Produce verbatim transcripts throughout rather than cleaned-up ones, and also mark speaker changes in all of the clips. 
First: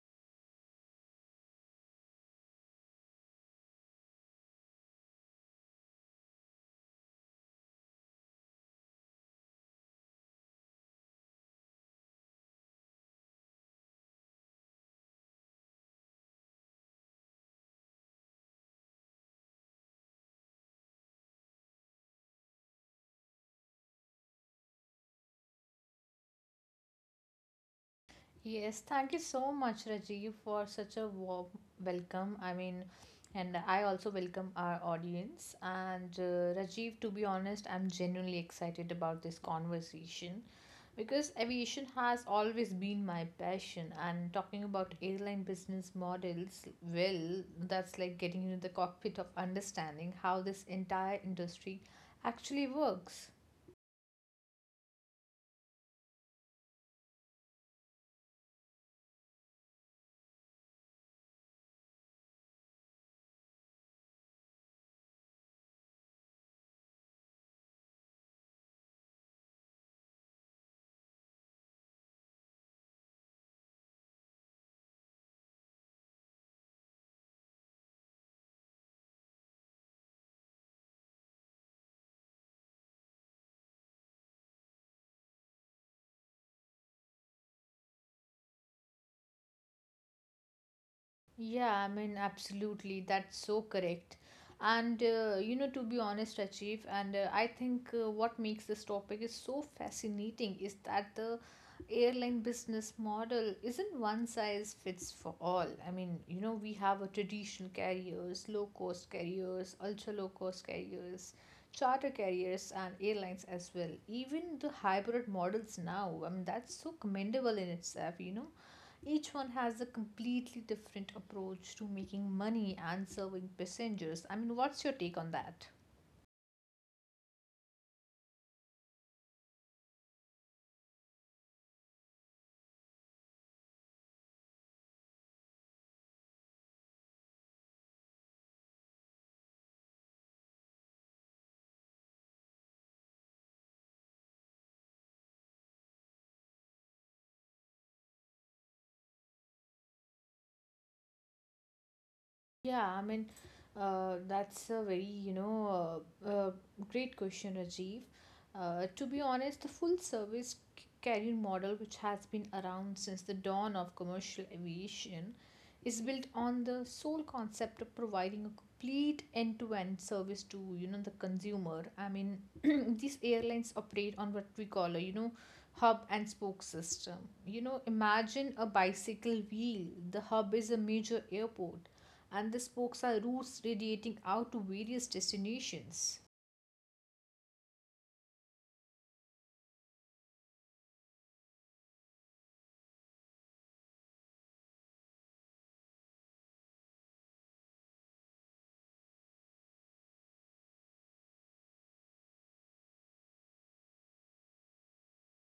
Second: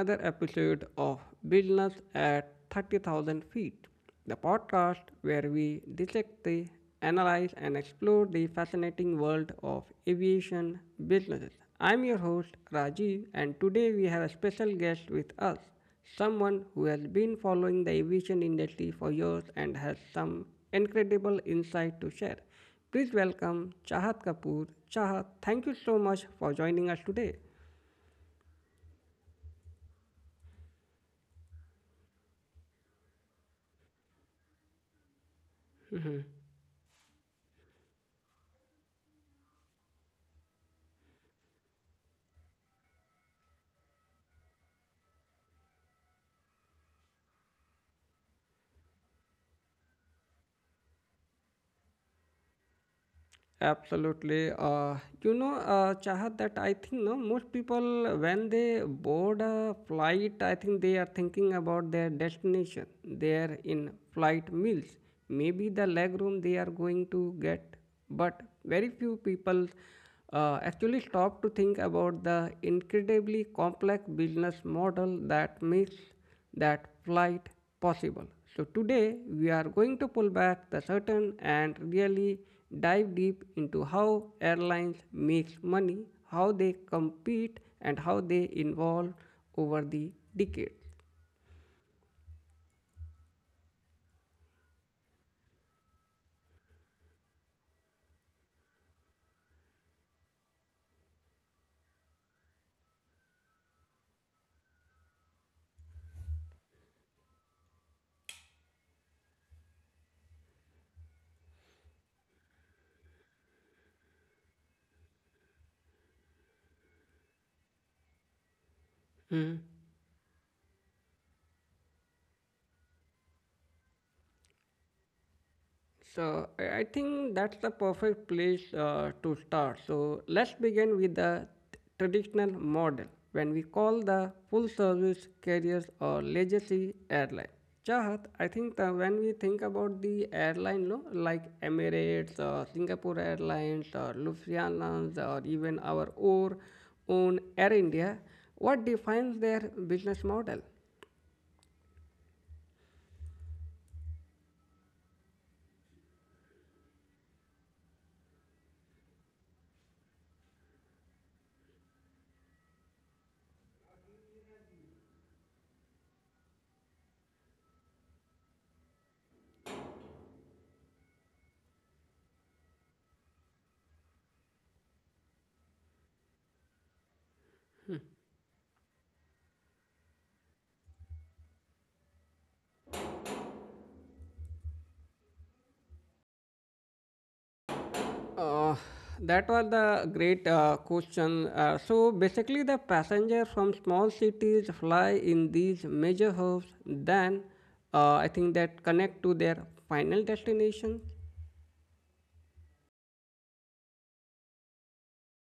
Speaker 1: another episode of Business at thirty thousand feet, the podcast where we dissect, the, analyze and explore the fascinating world of aviation businesses. I'm your host Rajiv, and today we have a special guest with us, someone who has been following the aviation industry for years and has some incredible insight to share. Please welcome Chahat Kapoor. Chahat, thank you so much for joining us today.
Speaker 2: Yes, thank you so much, Rajiv, for such a warm welcome. I mean, and I also welcome our audience. And uh, Rajiv, to be honest, I'm genuinely excited about this conversation because aviation has always been my passion. And talking about airline business models, well, that's like getting into the cockpit of understanding how this entire industry actually works.
Speaker 1: Absolutely. Uh, you know, uh, Chahat, that I think no most people when they board a flight, I think they are thinking about their destination. They are in flight meals, maybe the leg room they are going to get, but very few people uh, actually stop to think about the incredibly complex business model that makes that flight possible. So today we are going to pull back the curtain and really dive deep into how airlines make money, how they compete and how they evolve over the decades.
Speaker 2: Yeah, I mean, absolutely. That's so correct. And, uh, you know, to be honest, Achieve, and uh, I think uh, what makes this topic is so fascinating is that the airline business model isn't one size fits for all. I mean, you know, we have a traditional carriers, low cost carriers, ultra low cost carriers, charter carriers, and airlines as well. Even the hybrid models now, I mean, that's so commendable in itself, you know each one has a completely different approach to making money and serving passengers. I mean, what's your take on that?
Speaker 1: So I I think that's the perfect place uh, to start. So let's begin with the traditional model when we call the full service carriers or legacy airline. Chahat, I think that when we think about the airline, no, like Emirates or Singapore Airlines or Lufthansa or even our or own Air India, what defines their business model?
Speaker 2: Yeah, I mean, uh, that's a very, you know, uh, uh, great question, Rajiv. Uh, to be honest, the full service c- carrier model, which has been around since the dawn of commercial aviation, is built on the sole concept of providing a complete end-to-end service to, you know, the consumer. I mean, these airlines operate on what we call a, you know, hub and spoke system. You know, imagine a bicycle wheel. The hub is a major airport and the spokes are routes radiating out to various destinations.
Speaker 1: Uh, that was the great uh, question. Uh, so basically, the passengers from small cities fly in these major hubs, then uh, I think that connect to their final destination.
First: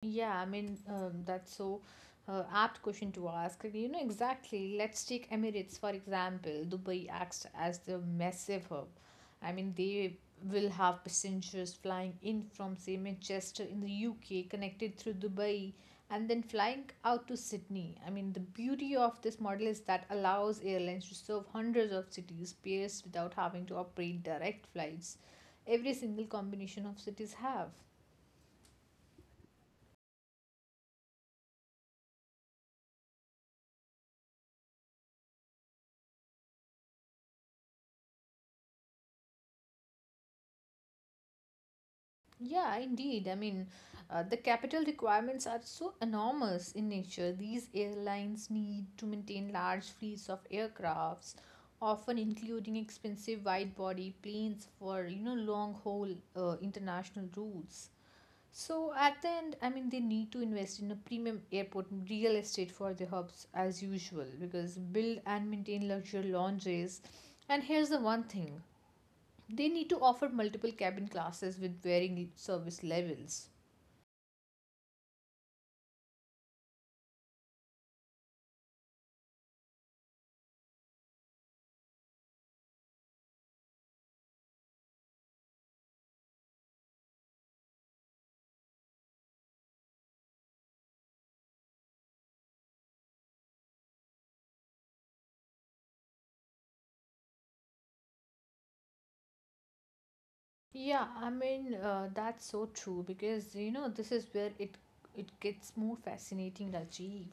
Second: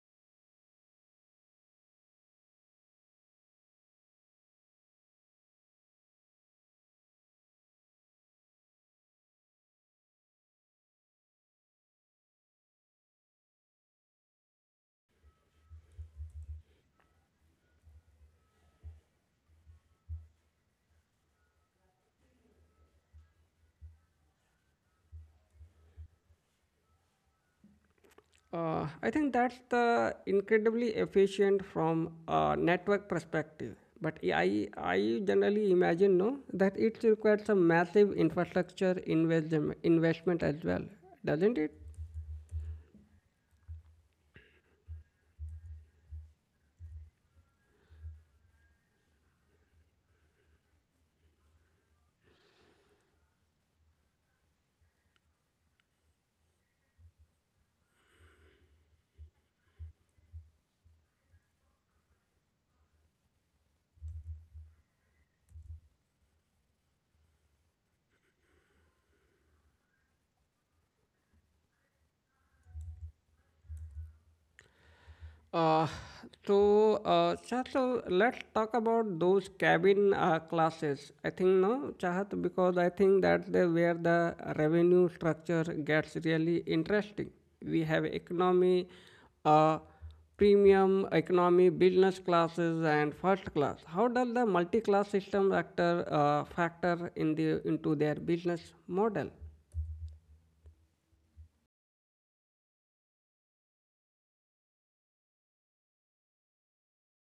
Speaker 2: Yeah, I mean, um, that's so uh, apt question to ask. You know, exactly. Let's take Emirates, for example. Dubai acts as the massive hub. I mean, they will have passengers flying in from, say, Manchester in the U K, connected through Dubai, and then flying out to Sydney. I mean, the beauty of this model is that allows airlines to serve hundreds of cities pairs without having to operate direct flights. Every single combination of cities have.
Speaker 1: Uh, I think that's the incredibly efficient from a network perspective. But yeah, I, I generally imagine no that it requires some massive infrastructure invest, investment as well, doesn't it?
Speaker 2: Yeah, indeed. I mean, uh, the capital requirements are so enormous in nature. These airlines need to maintain large fleets of aircrafts, often including expensive wide-body planes for, you know, long-haul uh, international routes. So at the end, I mean, they need to invest in a premium airport real estate for the hubs as usual because build and maintain luxury lounges. And here's the one thing they need to offer multiple cabin classes with varying service levels.
Speaker 1: Uh, so, uh, Chahat, so let's talk about those cabin uh, classes. I think no, Chahat, because I think that's the, where the revenue structure gets really interesting. We have economy, uh, premium economy, business classes, and first class. How does the multi-class system factor uh, factor in the into their business model?
Speaker 2: Yeah, I mean uh, that's so true because you know this is where it it gets more fascinating, Rajiv.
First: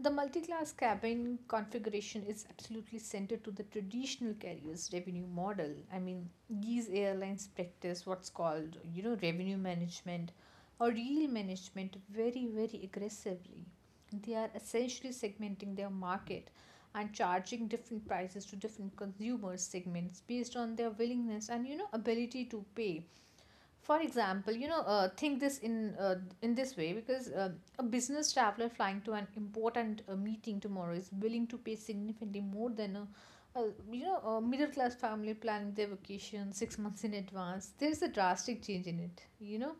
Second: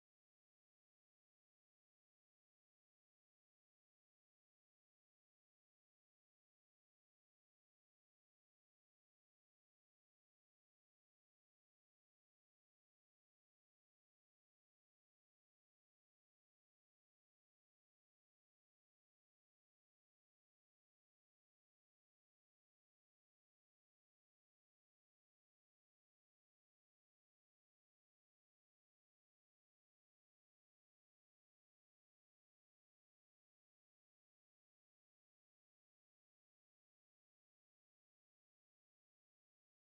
Speaker 2: The multi-class cabin configuration is absolutely centered to the traditional carrier's revenue model. I mean, these airlines practice what's called, you know, revenue management or yield management very, very aggressively. They are essentially segmenting their market and charging different prices to different consumer segments based on their willingness and you know ability to pay. For example, you know, uh, think this in uh, in this way, because uh, a business traveler flying to an important uh, meeting tomorrow is willing to pay significantly more than a uh, you know, a middle class family planning their vacation six months in advance. There's a drastic change in it. You know,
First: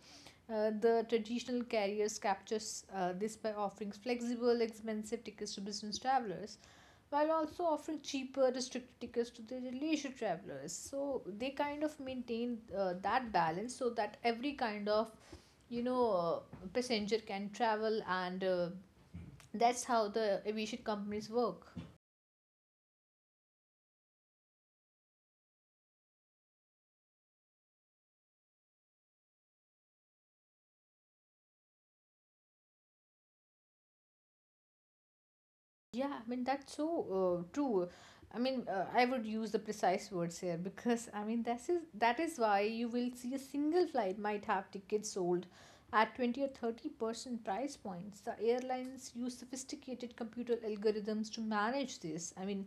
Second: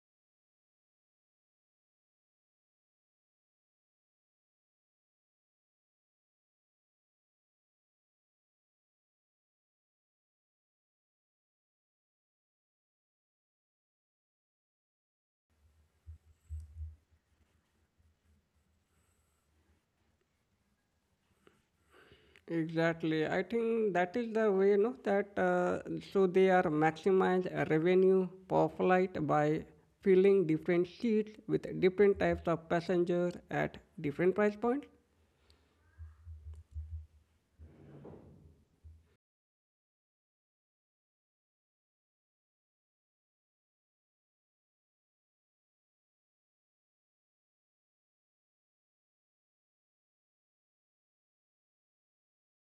Speaker 2: uh, the traditional carriers captures uh, this by offering flexible, expensive tickets to business travelers, while also offering cheaper restricted tickets to the leisure travelers, so they kind of maintain uh, that balance, so that every kind of you know uh, passenger can travel, and uh, that's how the aviation companies work.
Speaker 1: Exactly. I think that is the way, no, that uh, so they are maximize revenue per flight by filling different seats with different types of passenger at different price points.
Speaker 2: Yeah, I mean, that's so uh, true. I mean, uh, I would use the precise words here, because I mean, this is that is why you will see a single flight might have tickets sold at twenty or thirty percent price points. The airlines use sophisticated computer algorithms to manage this. I mean,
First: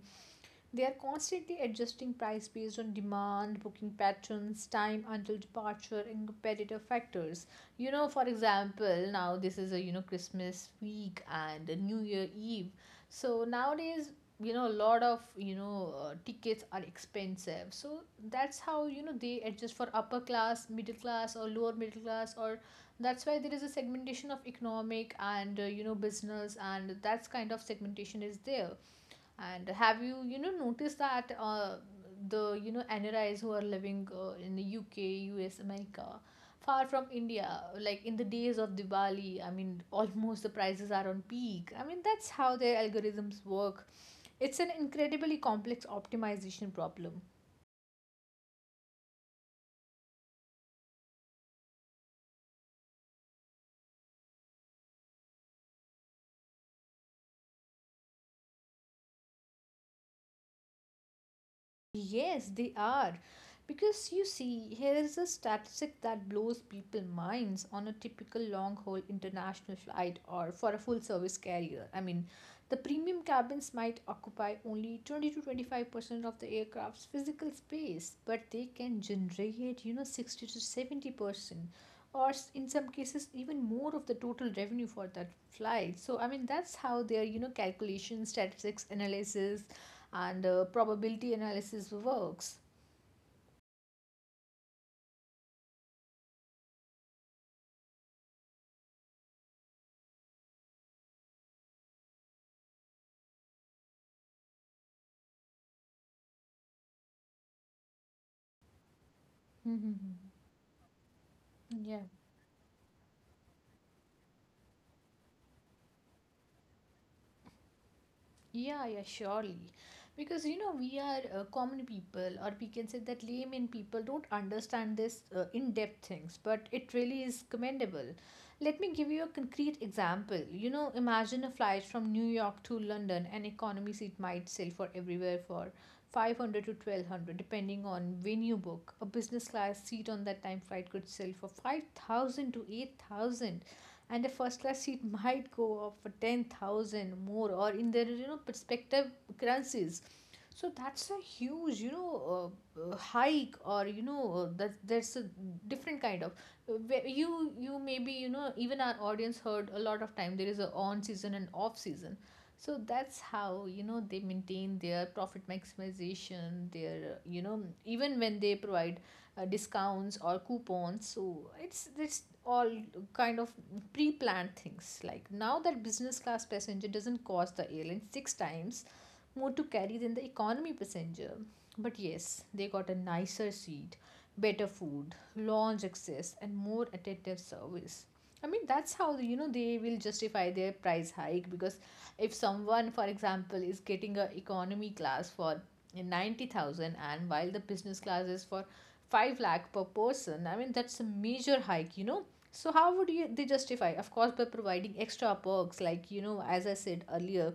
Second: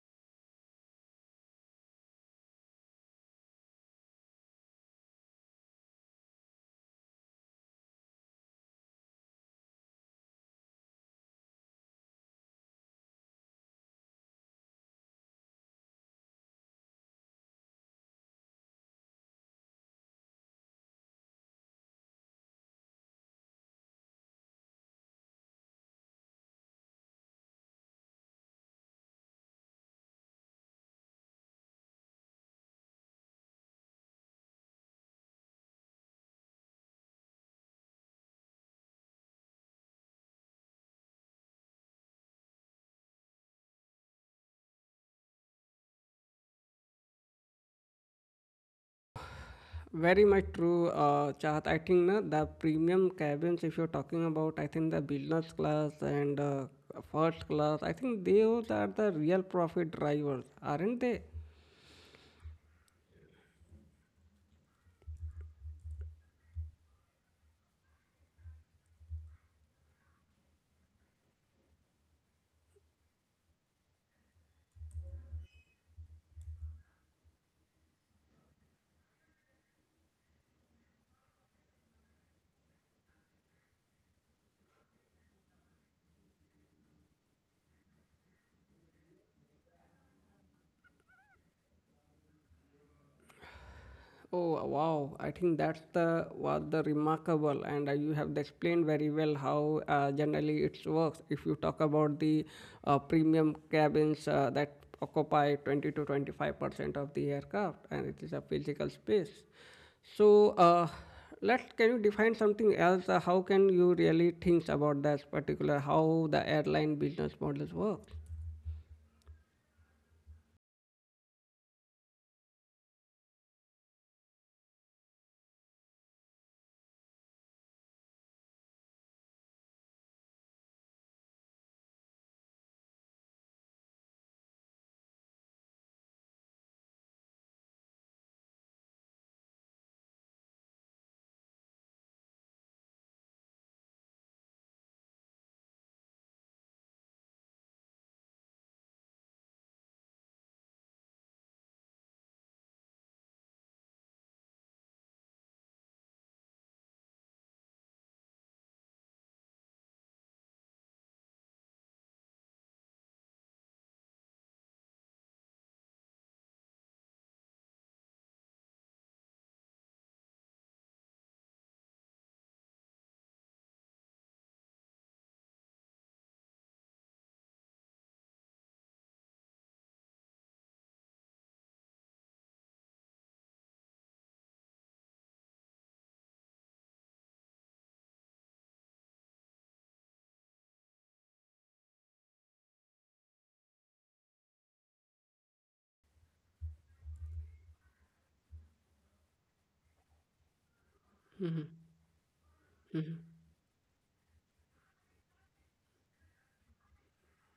Speaker 2: they are constantly adjusting price based on demand, booking patterns, time until departure, and competitive factors. You know, for example, now this is a you know Christmas week and a New Year Eve. So nowadays, you know, a lot of you know uh, tickets are expensive. So that's how you know they adjust for upper class, middle class, or lower middle class, or that's why there is a segmentation of economic and uh, you know business, and that's kind of segmentation is there. And have you you know noticed that uh, the you know N R Is who are living uh, in the U K, U S, America, far from India, like in the days of Diwali, I mean almost the prices are on peak. I mean that's how their algorithms work. It's an incredibly complex optimization problem.
Speaker 1: Very much true, uh, Chahat. I think na, the premium cabins, if you're talking about, I think the business class and uh, first class, I think those are the real profit drivers, aren't they?
Speaker 2: Yes, they are. Because you see, here is a statistic that blows people minds on a typical long haul international flight or for a full service carrier. I mean, the premium cabins might occupy only twenty to twenty-five percent of the aircraft's physical space, but they can generate, you know, sixty to seventy percent or s- in some cases even more of the total revenue for that flight. So I mean that's how their you know calculation statistics analysis and uh, probability analysis works.
Speaker 1: Oh wow! I think that's the was the remarkable, and uh, you have explained very well how uh, generally it works. If you talk about the uh, premium cabins uh, that occupy twenty to twenty-five percent of the aircraft, and it is a physical space. So uh, let's can you
Speaker 2: Yeah.
Speaker 1: define something else? Uh, how can you really think about that particular how the airline business models work?
Speaker 2: Yeah, yeah, surely. Because you know, we are uh, common people, or we can say that layman people don't understand this uh, in-depth things, but it really is commendable. Let me give you a concrete example. You know, imagine a flight from New York to London. An economy seat might sell for everywhere for five hundred to twelve hundred, depending on when you book. A business class seat on that time flight could sell for five thousand to eight thousand, and a first class seat might go up for ten thousand more, or in their you know perspective currencies. So that's a huge you know uh, uh, hike, or you know uh, that there's a different kind of, where you you maybe you know even our audience heard a lot of time, there is a on season and off season. So that's how you know they maintain their profit maximization, their uh, you know even when they provide uh, discounts or coupons. So it's it's all kind of pre-planned things, like now that business class passenger doesn't cost the airline six times more to carry than the economy passenger, but yes, they got a nicer seat, better food, lounge access, and more attentive service. I mean, that's how you know they will justify their price hike, because if someone, for example, is getting a economy class for ninety thousand, and while the business class is for five lakh per person, I mean that's a major
Speaker 1: Mhm.
Speaker 2: hike, you know. So how would you they justify? Of course, by providing extra perks like you know, as I said earlier,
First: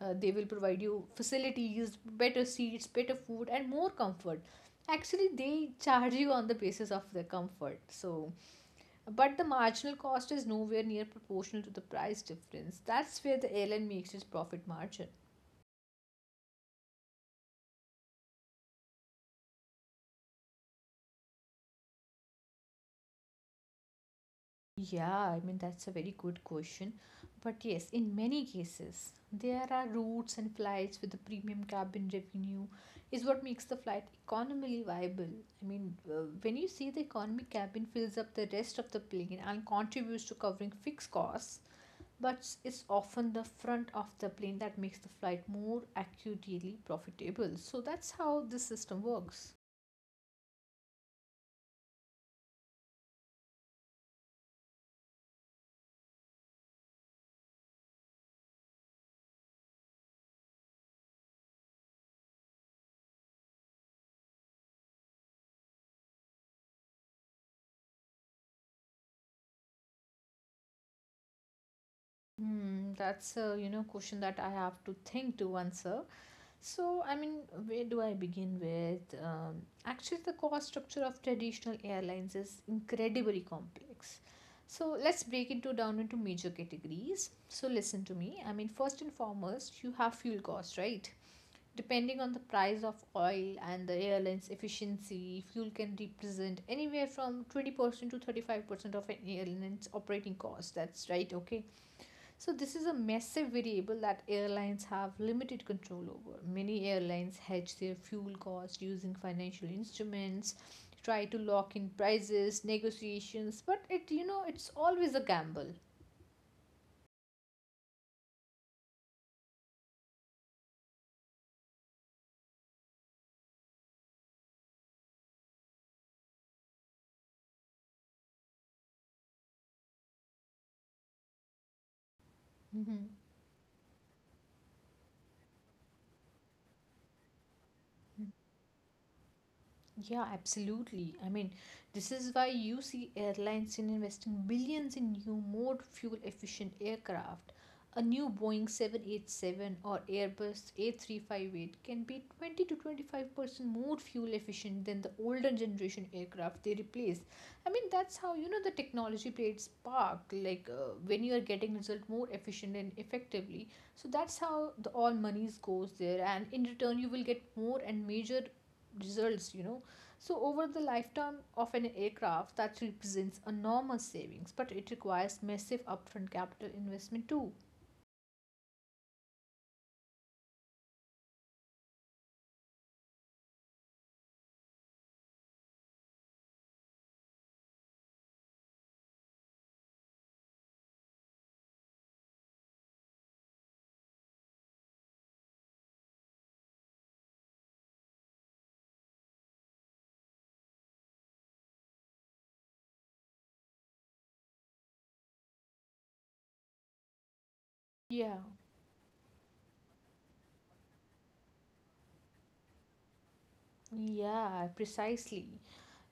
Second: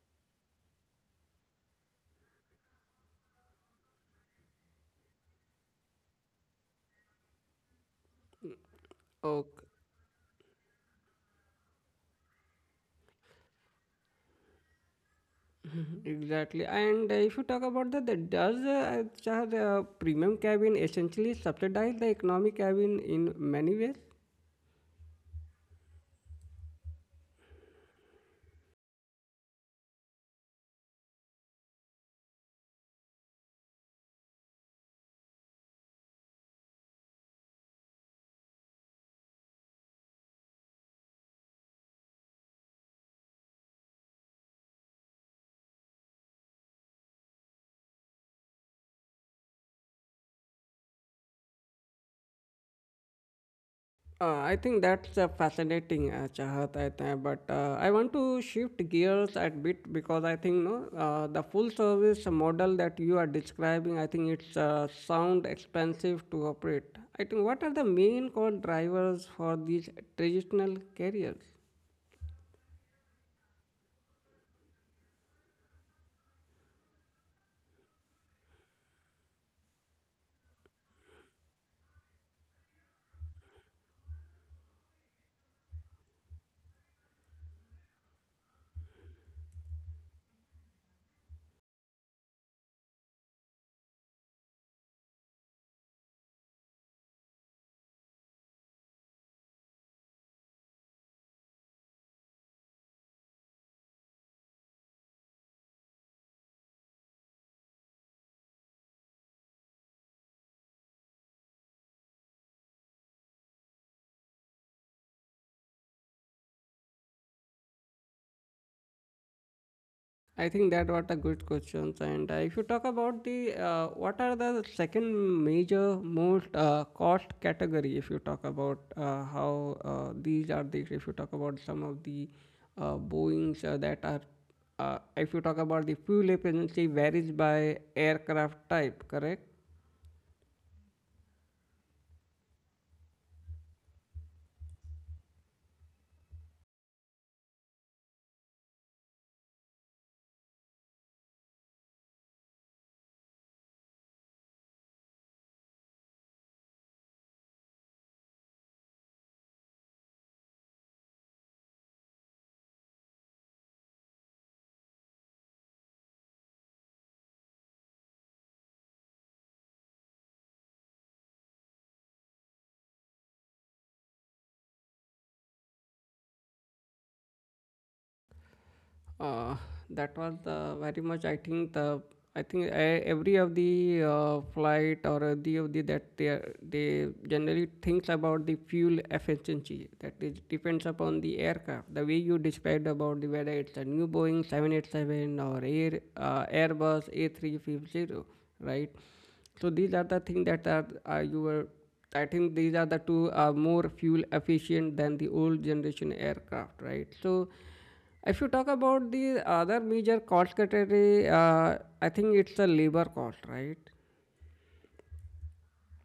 Speaker 2: uh, they will provide you facilities, better seats, better food, and more comfort. Actually, they charge you on the basis of the comfort. So, but the
Speaker 1: Mhm.
Speaker 2: marginal cost is nowhere near proportional to the price difference. That's where the airline makes its profit margin.
Speaker 1: Exactly, and uh, if you talk about that, that does uh, Shah, the premium cabin essentially subsidize the economy cabin in many ways.
Speaker 2: Yeah, I mean, that's a very good question. But yes, in many cases, there are routes and flights with the premium cabin revenue, is what makes the flight economically viable. I mean, uh, when you see the economy cabin fills up the rest of the plane and contributes to covering fixed costs, but it's often the front of the plane that makes the flight more acutely profitable. So that's how this system works.
Speaker 1: Uh, I think that's uh, fascinating, uh, Chahat. I think, but uh, I want to shift gears a bit because I think no, uh, the full service model that you are describing, I think it's uh, sound expensive to operate. I think what are the main core drivers for these traditional carriers?
Speaker 2: Hmm, that's a you know question that I have to think to answer. So I mean, where do I begin with? Um, actually, the cost structure of traditional airlines is incredibly complex. So let's break it down into major categories. So listen to me. I mean, first and foremost, you have fuel costs, right? Depending on the price of oil and the airline's efficiency, fuel can represent anywhere from twenty percent to thirty-five percent of an airline's operating cost. That's right, okay. So, this is a massive variable that airlines have limited control over. Many airlines hedge their fuel costs using financial instruments, try to lock in prices, negotiations, but it, you know, it's always a gamble.
Speaker 1: I think that what a good questions. And uh, if you talk about the uh, what are the second major most uh, cost category, if you talk about uh, how uh, these are the if you talk about some of the uh,
Speaker 2: Mhm.
Speaker 1: Boeing's uh, that are uh, if you talk about the fuel efficiency varies by aircraft type, correct?
Speaker 2: Yeah, absolutely. I mean, this is why you see airlines in investing billions in new, more fuel efficient aircraft. A new Boeing seven eighty-seven or Airbus A three five eight can be twenty to twenty-five percent more fuel efficient than the older generation aircraft they replace. I mean, that's how you know the technology plays part, like uh, when you are getting result more efficient and effectively. So that's how the all monies goes there, and in return you will get more and major results you know. So, over the lifetime of an aircraft, that represents enormous savings, but it requires massive upfront capital investment too.
Speaker 1: Uh, that was the very much. I think the I think e- every of the uh, flight or uh, the of the that they are, they generally thinks about the fuel efficiency. That is depends upon the aircraft. The way you described about the whether it's a new Boeing seven eighty-seven or Air uh, Airbus A three fifty, right? So these are the things that are uh, you were. I think these are the two are more fuel efficient than the old generation aircraft, right? So
Speaker 2: Yeah.
Speaker 1: if you talk about the other major cost category, uh, I think it's the labor cost, right?
Speaker 2: Yeah, precisely.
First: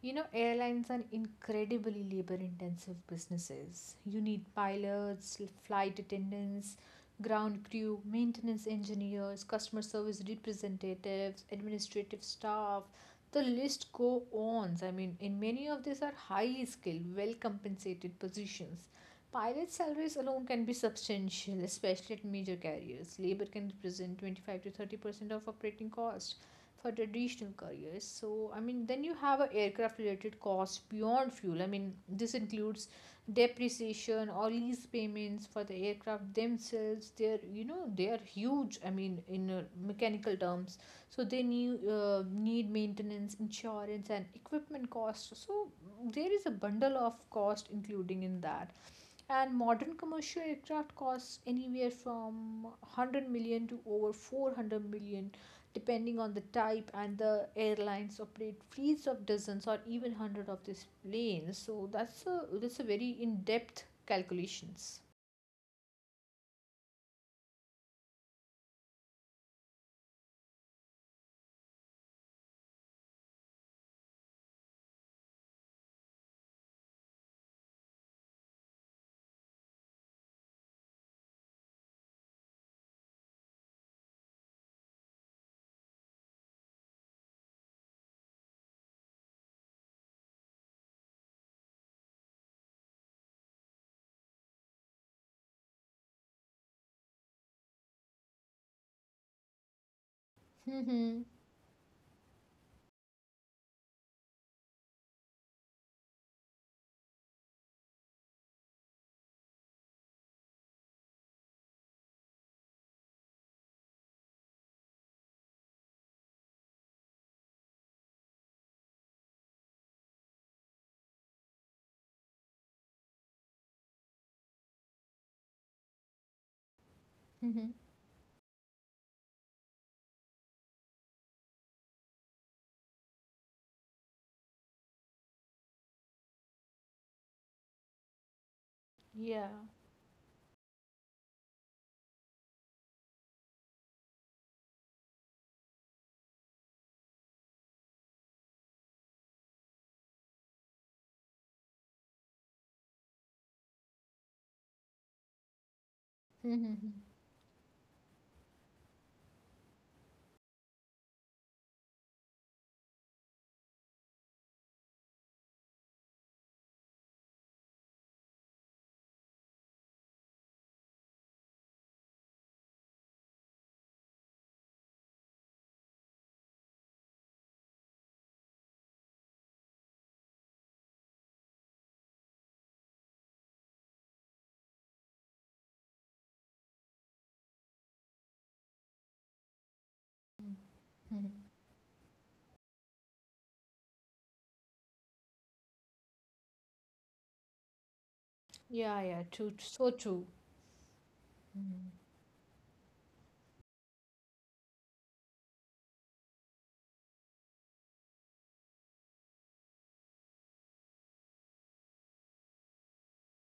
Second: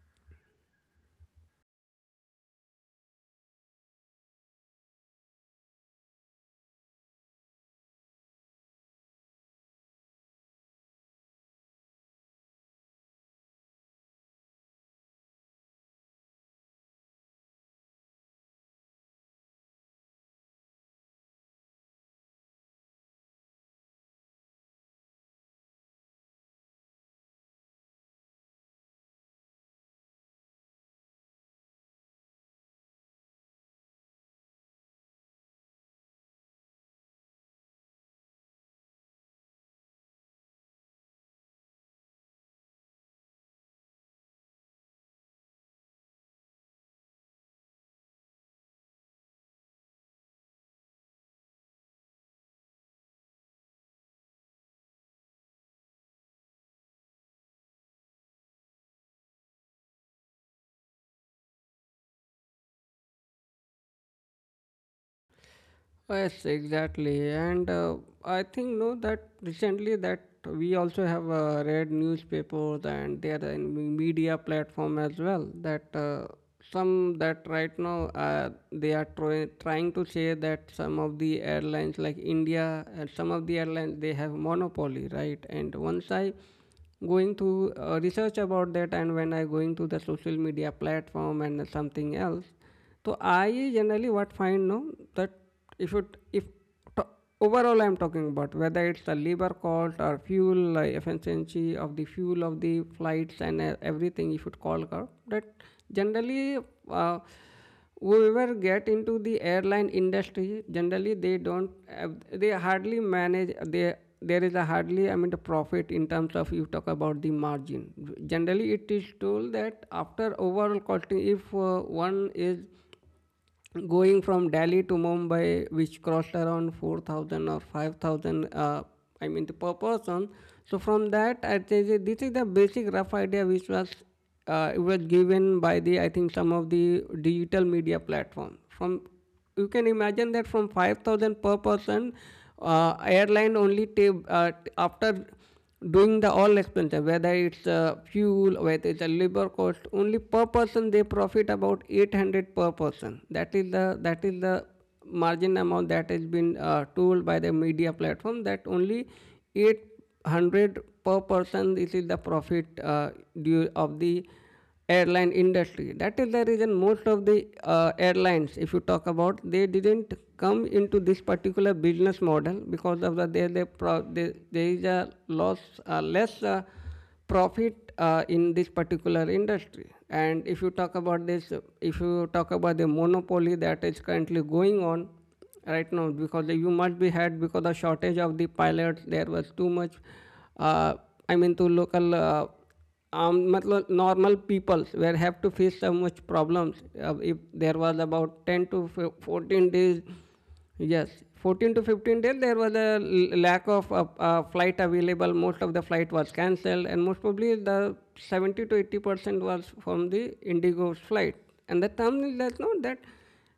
Speaker 2: You know, airlines are incredibly labor intensive businesses. You need pilots, l- flight attendants, ground crew, maintenance engineers, customer service representatives, administrative staff. The list go on. I mean, in many of these are high skilled, well compensated positions. Pilot salaries alone can be substantial, especially at major carriers. Labor can represent twenty-five to thirty percent of operating cost for traditional careers. So, I mean, then you have a aircraft related cost beyond fuel. I mean, this includes depreciation or lease payments for the aircraft themselves. They're, you know, they are huge. I mean, in uh, mechanical terms, so they need uh, need maintenance, insurance, and equipment costs. So there is a bundle of cost including in that. And modern commercial aircraft costs anywhere from one hundred million to over four hundred million depending on the type, and the airlines operate fleets of dozens or even hundred of these planes. So that's a, that's a very in-depth calculations.
Speaker 1: Yes, exactly. And uh, I think no that recently that we also have uh, read newspapers and there are in media platform as well that uh, some that right now uh, they are try- trying to say that some of the airlines like India and some of the airlines they have monopoly, right? And once I going to uh, research about that and when I going to the social media platform and something else so I generally what find no that if it if to, overall I'm talking about whether it's the labor cost or fuel uh,
Speaker 2: Mm-hmm.
Speaker 1: efficiency of the fuel of the flights and uh, everything if it call curve that generally uh, whoever get into the airline industry generally they don't uh, they hardly manage they there is a hardly I mean the profit in terms of you talk about the margin generally it is told that after overall costing if uh, one is going from Delhi to Mumbai, which cost around four thousand or
Speaker 2: Mm-hmm.
Speaker 1: five thousand, uh, I mean, the per person. So from that, I think that this is the basic rough idea which was uh, it was given by the I think some of the digital media platform. From
Speaker 2: Yeah.
Speaker 1: you can imagine that from five thousand per person uh, airline only ta- uh, after doing the all expenses whether it's uh, fuel whether it's a labor cost only per person they profit about eight hundred per person that is the that is the margin amount that has been uh,
Speaker 2: Mm-hmm.
Speaker 1: told by the media platform that only eight hundred per person this is the profit uh, due of the airline industry that is the reason most of the uh, airlines if you talk about they didn't come into this particular business model because of the there they, they, there is a loss uh, less uh, profit uh, in this particular industry and if you talk about this if you talk about the monopoly that is currently going on right now because you must be had because the shortage of the pilots there was too much uh, I mean
Speaker 2: Mm-hmm.
Speaker 1: to local uh, um, matlab normal people were have to face so much problems uh, if there was about ten to
Speaker 2: Yeah, yeah, true,
Speaker 1: fourteen
Speaker 2: so
Speaker 1: days
Speaker 2: true.
Speaker 1: yes fourteen to
Speaker 2: Mhm.
Speaker 1: fifteen days there was a lack of uh, uh, flight available most of the flight was cancelled and most probably the seventy to eighty percent was from the indigo's flight and the term is that no that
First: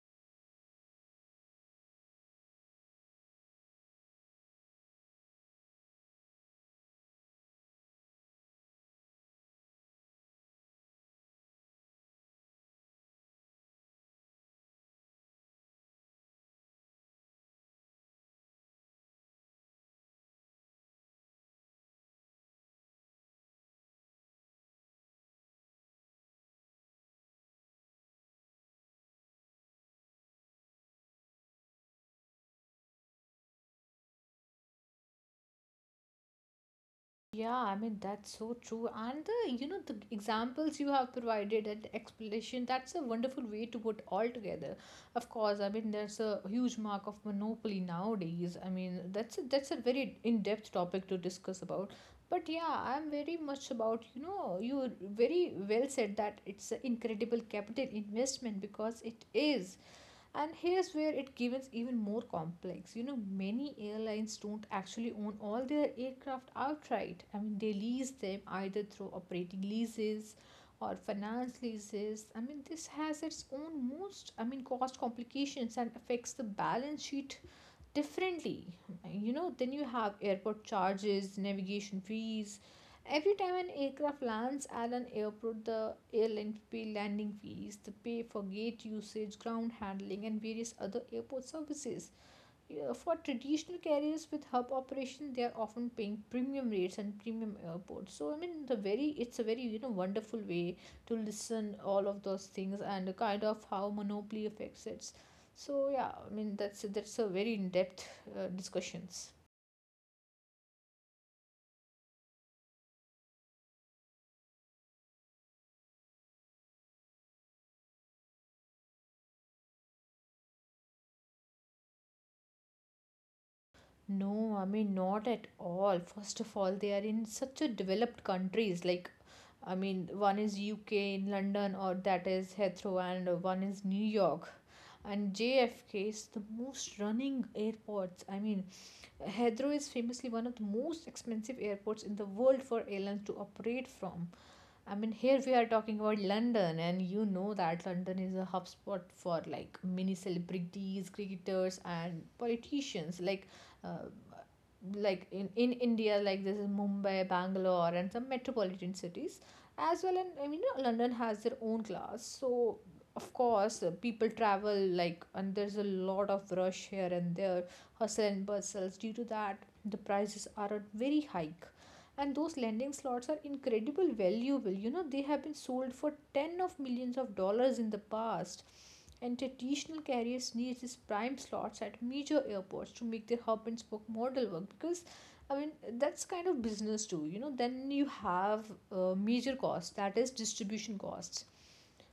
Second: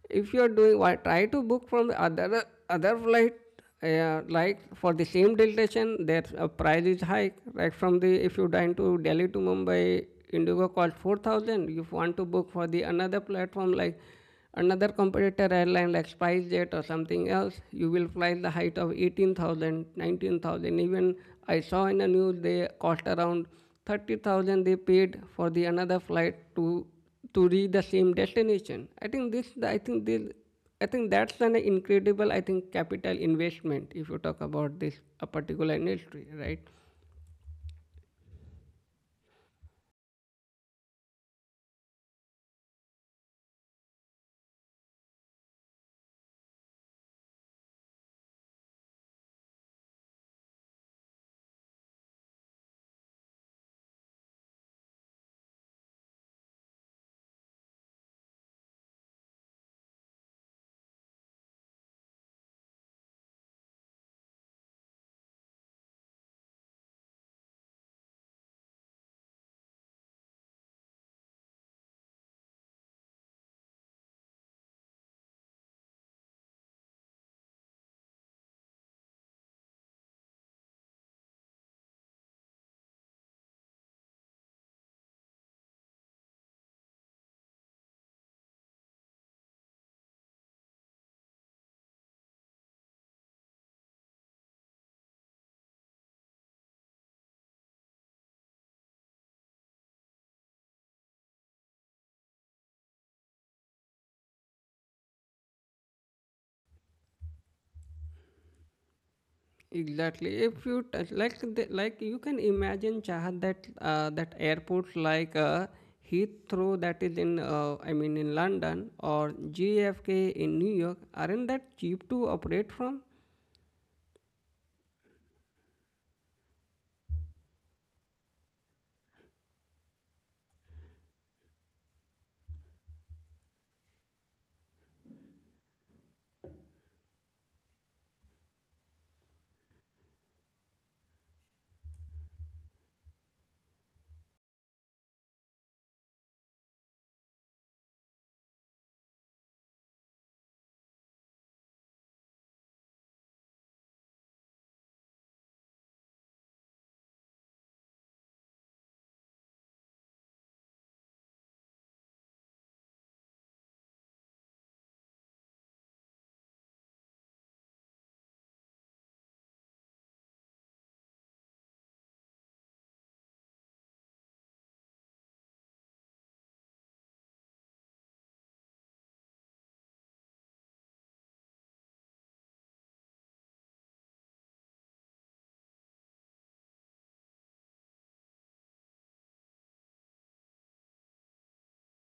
Speaker 1: if you're doing why try to book from the other other flight uh, like for the same destination their uh, price is high like from the if you dine to delhi to mumbai indigo cost four thousand if you want to book for the another platform like another competitor airline like spicejet or something else you will fly the height of eighteen thousand, nineteen thousand. Even I saw in the news they cost around thirty thousand they paid for the another flight to to reach the same destination. I think this, I think this, I think that's an incredible, I think, capital investment if you talk about this a particular industry, right?
Speaker 2: Yeah, I mean that's so true. And the you know the examples you have provided and explanation, that's a wonderful way to put all together. Of course, I mean there's a huge mark of monopoly nowadays. I mean that's a, that's a very in-depth topic to discuss about. But yeah, I'm very much about you know you very well said that it's an incredible capital investment because it is. And here's where it gets even more complex. You know, many airlines don't actually own all their aircraft outright. I mean, they lease them either through operating leases or finance leases. I mean, this has its own most, I mean, cost complications and affects the balance sheet differently. You know, then you have airport charges, navigation fees. Every time an aircraft lands at an airport, the airline pay landing fees, the pay for gate usage, ground handling, and various other airport services. Yeah, for traditional carriers with hub operation, they are often paying premium rates and premium airports. So I mean the very it's a very, you know, wonderful way to listen all of those things and kind of how monopoly affects it. So yeah, I mean that's that's a very in-depth uh, discussions.
Speaker 1: Exactly. If you t- like, the, like you can imagine Chahat that uh, that airports like uh, Heathrow that is in, uh, I mean, in London or J F K in New York aren't that cheap to operate from?
Speaker 2: No, I mean not at all. First of all, they are in such a developed countries. Like, I mean, one is U K in London, or that is Heathrow, and one is New York. And J F K is the most running airports. I mean, Heathrow is famously one of the most expensive airports in the world for airlines to operate from. I mean, here we are talking about London, and you know that London is a hub spot for like many celebrities, cricketers, and politicians. Like, uh, like in, in India, like this is Mumbai, Bangalore, and some metropolitan cities as well. And I mean, you know, London has their own class, so of course, uh, people travel like, and there's a lot of rush here and there, hustle and bustles. Due to that, the prices are at very high, and those landing slots are incredible valuable. You know, they have been sold for tens of millions of dollars in the past, and traditional carriers need these prime slots at major airports to make their hub and spoke model work because, I mean, that's kind of business too. You know, then you have uh, major costs that is distribution costs.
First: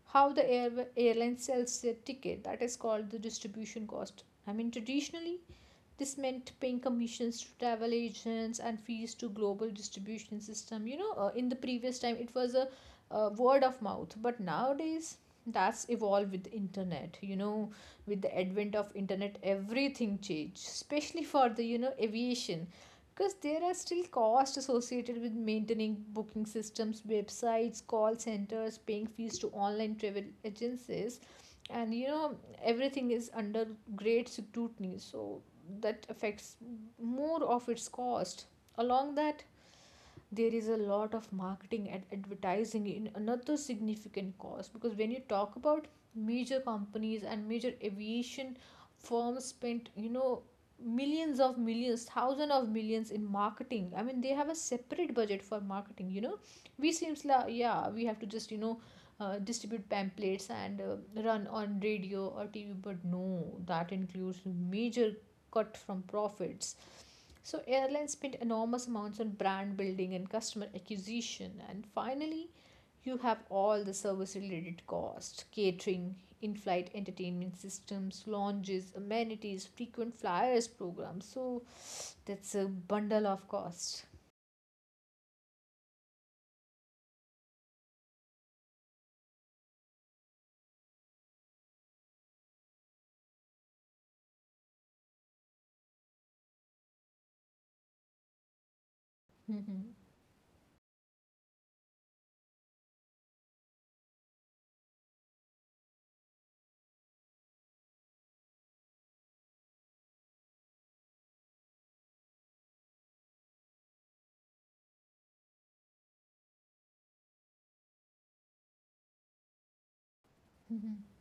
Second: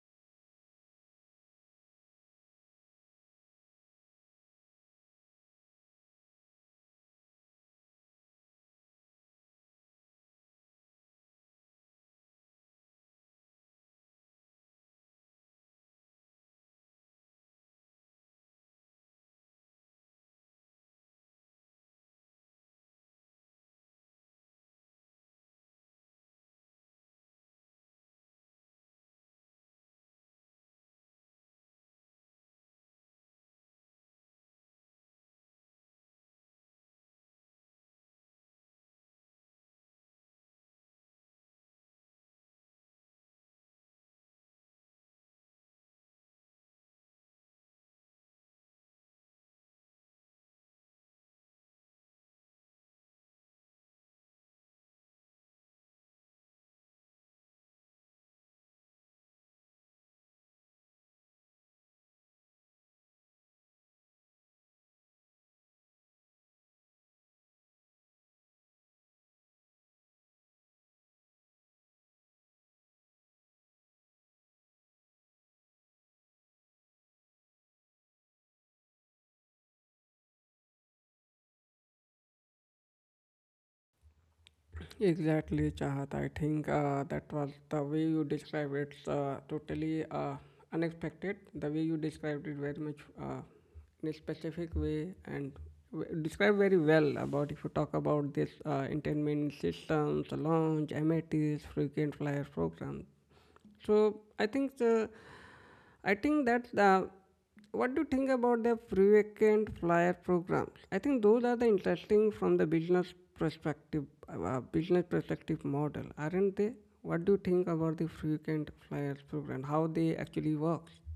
Speaker 2: How the air, airline sells their ticket, that is called the distribution cost. I mean, traditionally this meant paying commissions to travel agents and fees to global distribution system. You know, uh, in the previous time it was a uh, word of mouth, but nowadays that's evolved with internet. You know, with the advent of internet everything changed, especially for the, you know, aviation, because there are still costs associated with maintaining booking systems, websites, call centers, paying fees to online travel agencies. And you know, everything is under great scrutiny, so that affects more of its cost. Along that, there is a lot of marketing and advertising in another significant cost, because when you talk about major companies and major aviation firms spent, you know, millions of millions, thousands of millions in marketing. I mean, they have a separate budget for marketing. You know, we seems like yeah we have to just, you know, uh, distribute pamphlets and uh, run on radio or T V, but no, that includes major cut from profits. So airlines spend enormous amounts on brand building and customer acquisition, and finally, you have all the service-related costs: catering, in-flight entertainment systems, lounges, amenities, frequent flyers programs. So that's a bundle of costs.
Speaker 1: Exactly, Chahat. I think uh, that was the way you described it. Uh, totally uh, unexpected. The way you described it very much uh, in a specific way and w- described very well about if you talk about this uh, entertainment systems, launch, M I Ts, frequent flyer programs. So I think the I think that the What do you think about the frequent flyer programs? I think those are the interesting from the business perspective, uh, business perspective model, aren't they? What do you think about the frequent flyers program? How they actually works?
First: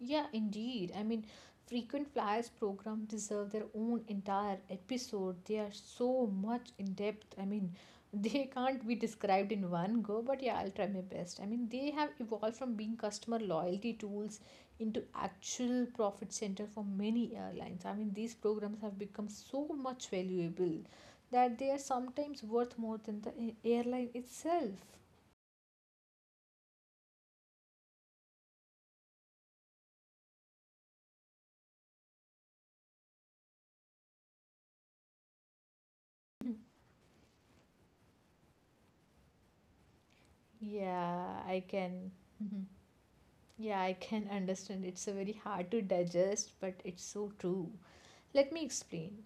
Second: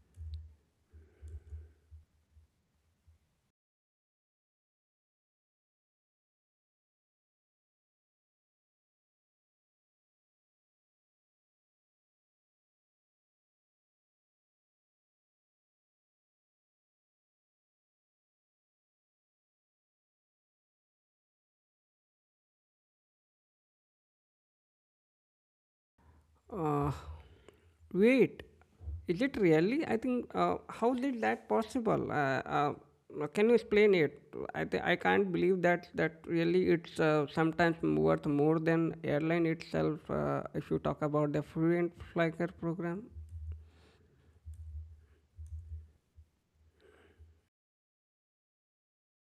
Speaker 2: Yeah, indeed. I mean, frequent flyers program deserve their own entire episode. They are so much in depth. I mean, they can't be described in one go, but yeah, I'll try my best. I mean, they have evolved from being customer loyalty tools into actual profit center for many airlines. I mean, these programs have become so much valuable that they are sometimes worth more than the a- airline itself.
Speaker 1: Uh, Wait, is it really? I think, uh, how did that possible? Uh, uh, uh, can you explain it? I th- I can't believe that that really it's uh, sometimes worth more than airline itself. Uh, if you talk about the
Speaker 2: Yeah, I
Speaker 1: frequent
Speaker 2: can.
Speaker 1: flyer program,
Speaker 2: Yeah, I can understand. It's a very hard to digest, but it's so true. Let me explain.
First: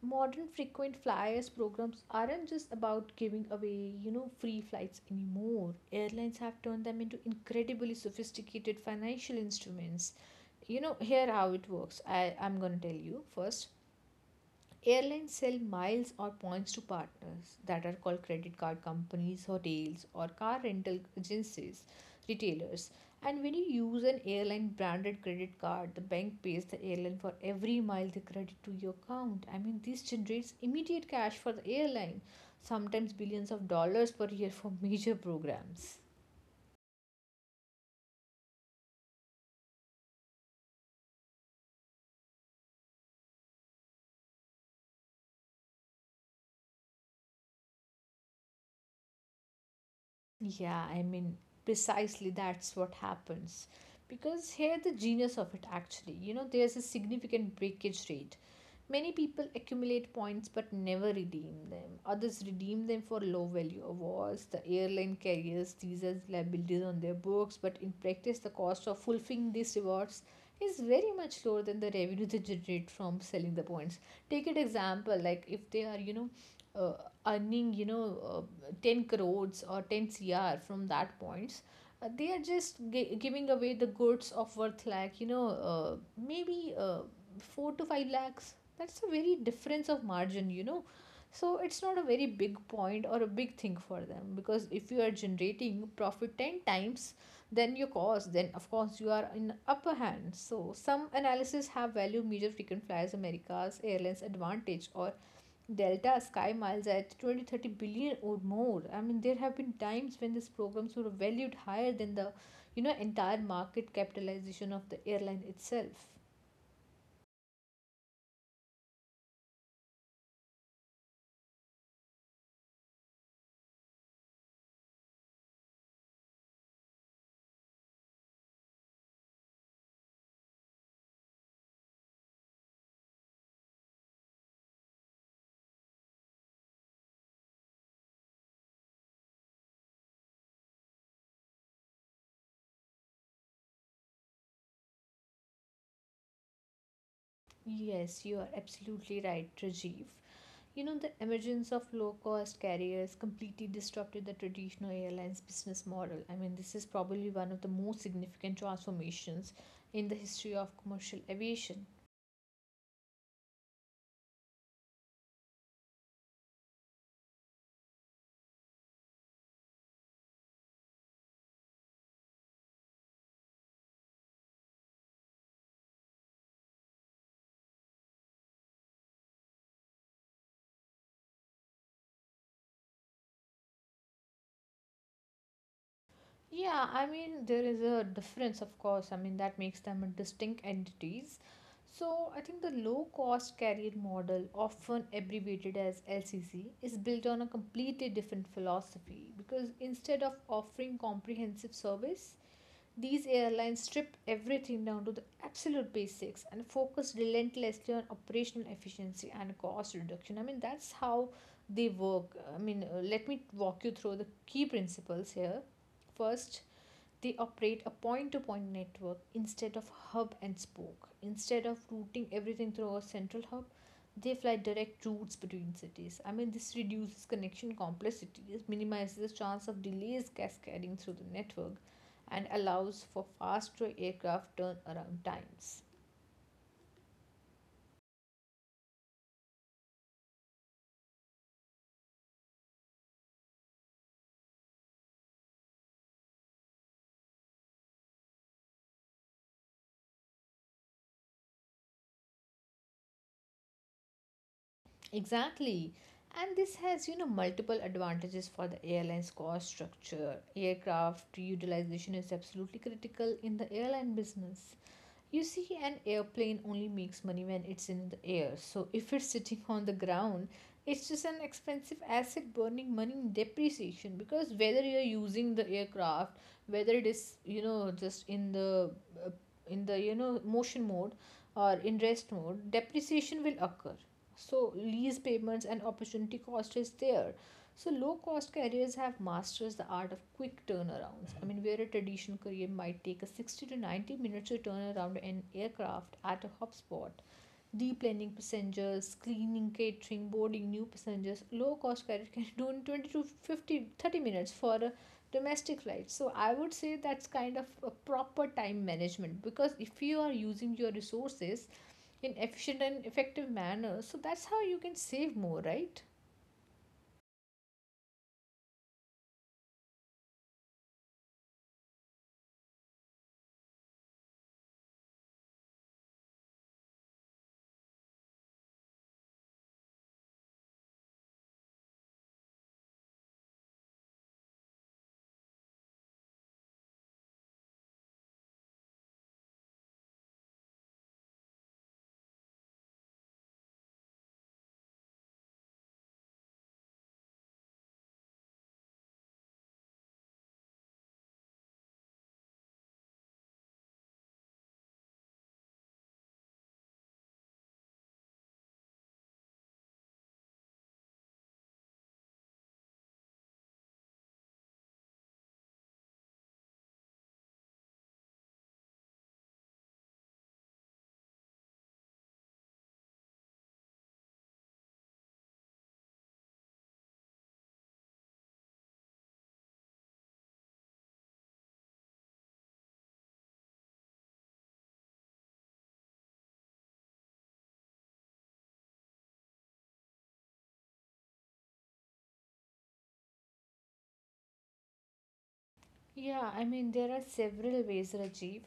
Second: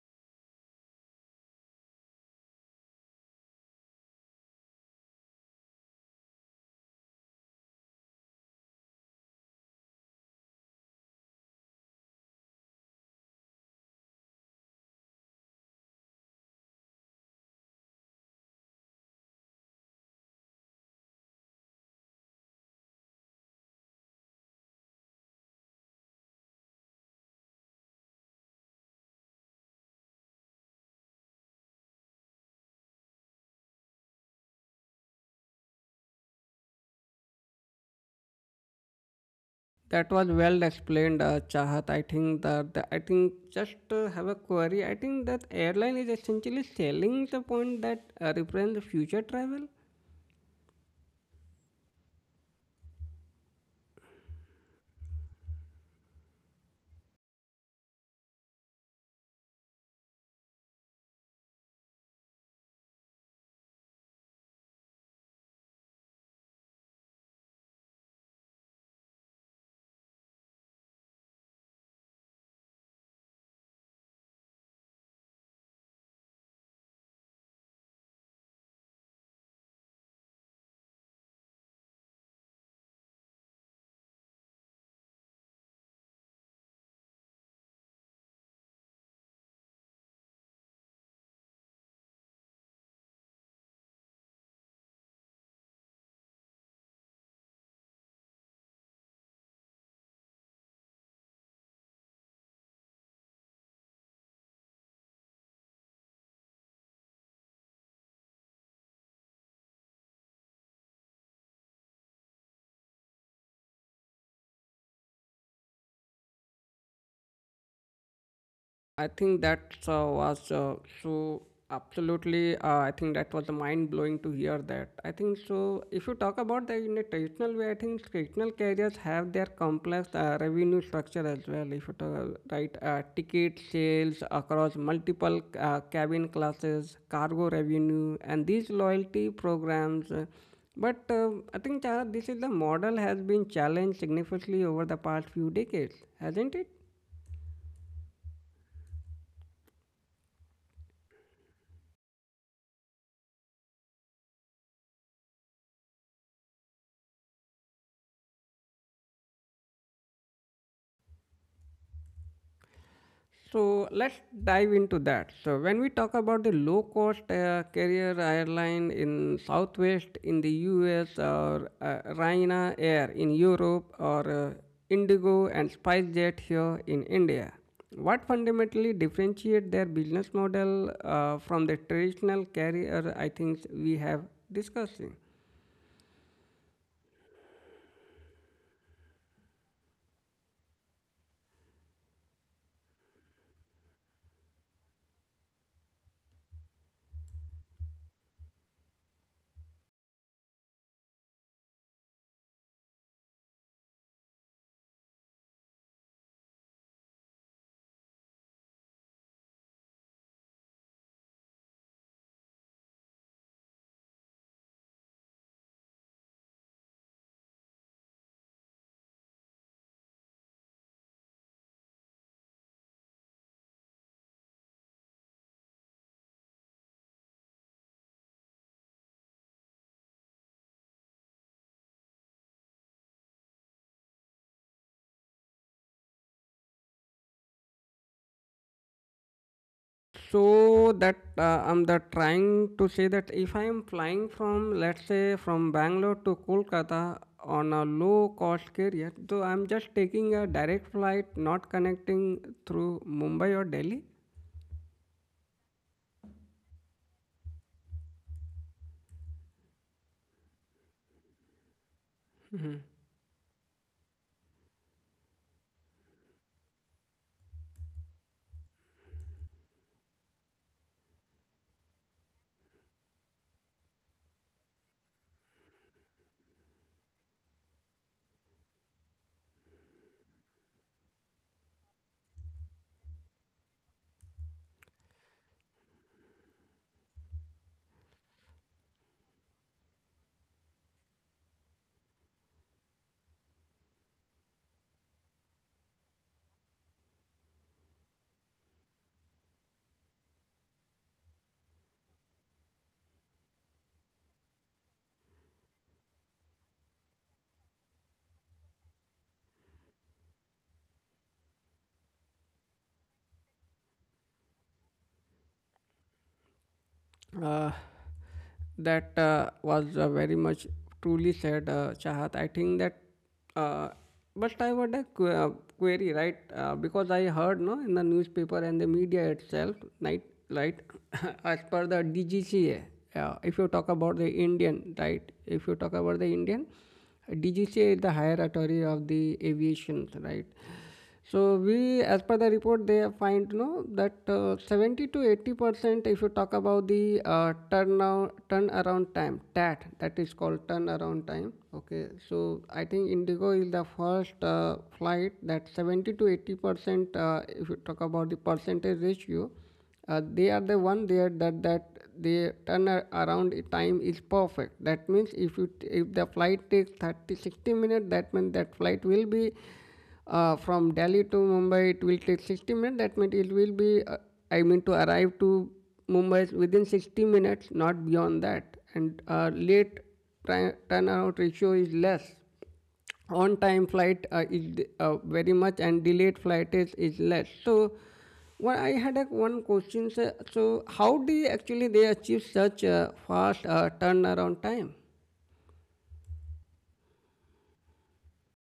Speaker 2: Modern frequent flyers programs aren't just about giving away, you know, free flights anymore. Airlines have turned them into incredibly sophisticated financial instruments. You know, here how it works. I I'm going to tell you first. Airlines sell miles or points to partners that are called credit card companies, hotels, or car rental agencies, retailers. And when you use an airline branded credit card, the bank pays the airline for every mile they credit to your account. I mean, this generates immediate cash for the airline, sometimes billions of dollars per year for major programs.
Speaker 1: that was well explained, uh, Chahat. I think that the, I think just uh, have a query. I think that airline is essentially selling the point that uh, represents the future travel.
Speaker 2: Yeah, I mean, precisely that's what happens. Because here the genius of it actually, you know, there's a significant breakage rate. Many people accumulate points but never redeem them. Others redeem them for low value awards. The airline carriers these as liabilities on their books, but in practice, the cost of fulfilling these rewards is very much lower than the revenue they generate from selling the points. Take an example like if they are, you know, uh, earning, you know, uh, ten crores or ten C R from that points. Uh, they are just gi- giving away the goods of worth like, you know, uh, maybe uh, four to five lakhs. That's a very difference of margin, you know. So it's not a very big point or a big thing for them, because if you are generating profit ten times then your cost, then of course you are in upper hand. So some analysis have value major frequent flyers America's airlines advantage or Delta Sky Miles at twenty thirty billion or more. I mean, there have been times when these programs were valued higher than the, you know, entire market capitalization of the airline itself.
Speaker 1: I think that uh, was uh, so absolutely. Uh, I think that was mind blowing to hear that. I think so. If you talk about the in a traditional way, I think traditional carriers have their complex uh, revenue structure as well. If you talk right, uh, ticket sales across multiple uh, cabin classes, cargo revenue, and these loyalty programs. uh, but uh, I think uh, this is the model has been challenged significantly over the past few decades, hasn't it?
Speaker 2: Yes, you are absolutely right, Rajiv. You know, the emergence of low cost carriers completely disrupted the traditional airlines' business model. I mean, this is probably one of the most significant transformations in the history of commercial aviation.
Speaker 1: So let's dive into that. So when we talk about the low-cost uh, carrier airline in Southwest in the U S or uh, Ryanair Air in Europe or uh, Indigo and SpiceJet here in India, what fundamentally differentiate their business model uh, from the traditional carrier? I think we have discussing.
Speaker 2: Yeah, I mean, there is a difference, of course. I mean, that makes them a distinct entities. So, I think the low cost carrier model, often abbreviated as L C C, is built on a completely different philosophy, because instead of offering comprehensive service, these airlines strip everything down to the absolute basics and focus relentlessly on operational efficiency and cost reduction. I mean, that's how they work. I mean, uh, let me walk you through the key principles here. First, they operate a point to point network instead of hub and spoke. Instead of routing everything through a central hub, they fly direct routes between cities. I mean, this reduces connection complexities, minimizes the chance of delays cascading through the network, and allows for faster aircraft turnaround times.
Speaker 1: So that uh, I'm the trying to say that if I am flying from let's say from Bangalore to Kolkata on a low cost carrier, so I'm just taking a direct flight, not connecting through Mumbai or Delhi.
Speaker 2: Exactly. And this has, you know, multiple advantages for the airline's cost structure. Aircraft utilization is absolutely critical in the airline business. You see, an airplane only makes money when it's in the air. So if it's sitting on the ground, it's just an expensive asset burning money in depreciation, because whether you're using the aircraft, whether it is, you know, just in the uh, in the, you know, motion mode or in rest mode, depreciation will occur. So lease payments and opportunity cost is there. So low cost careers have masters the art of quick turnarounds. I mean, where a traditional career might take a sixty to ninety minutes to turn around an aircraft at a hotspot, deplaning passengers, cleaning, catering, boarding new passengers, low cost carrier can do in twenty to fifty thirty minutes for a domestic flight. So I would say that's kind of a proper time management, because if you are using your resources in efficient and effective manner, so that's how you can save more, right?
Speaker 1: Uh, That uh, was uh, very much truly said, uh, Chahat. I think that, uh, but I would a qu- uh, query, right? Uh, because I heard no in the newspaper and the media itself, right? Right, as per the D G C A, uh, if you talk about the Indian, right? If you talk about the Indian, D G C A is the higher authority of the aviation, right? So we, as per the report, they find no that uh, seventy to eighty percent. If you talk about the uh, turn turnaround time, T A T, that is called turnaround time. Okay, so I think Indigo is the first uh, flight that seventy to eighty percent. Uh, if you talk about the percentage ratio, uh, they are the one there that that the turnaround time is perfect. That means if you t- if the flight takes thirty sixty minutes, that means that flight will be uh, from Delhi to Mumbai, it will take sixty minutes. That means it will be uh, I mean to arrive to Mumbai within sixty minutes, not beyond that. And uh, late tri- turnaround ratio is less, on time flight uh, is uh, very much, and delayed flight is, is less. So well, I had a one question, sir. So how do you actually they achieve such a fast uh, turnaround time?
Speaker 2: Yeah, I mean, there are several ways, Rajiv.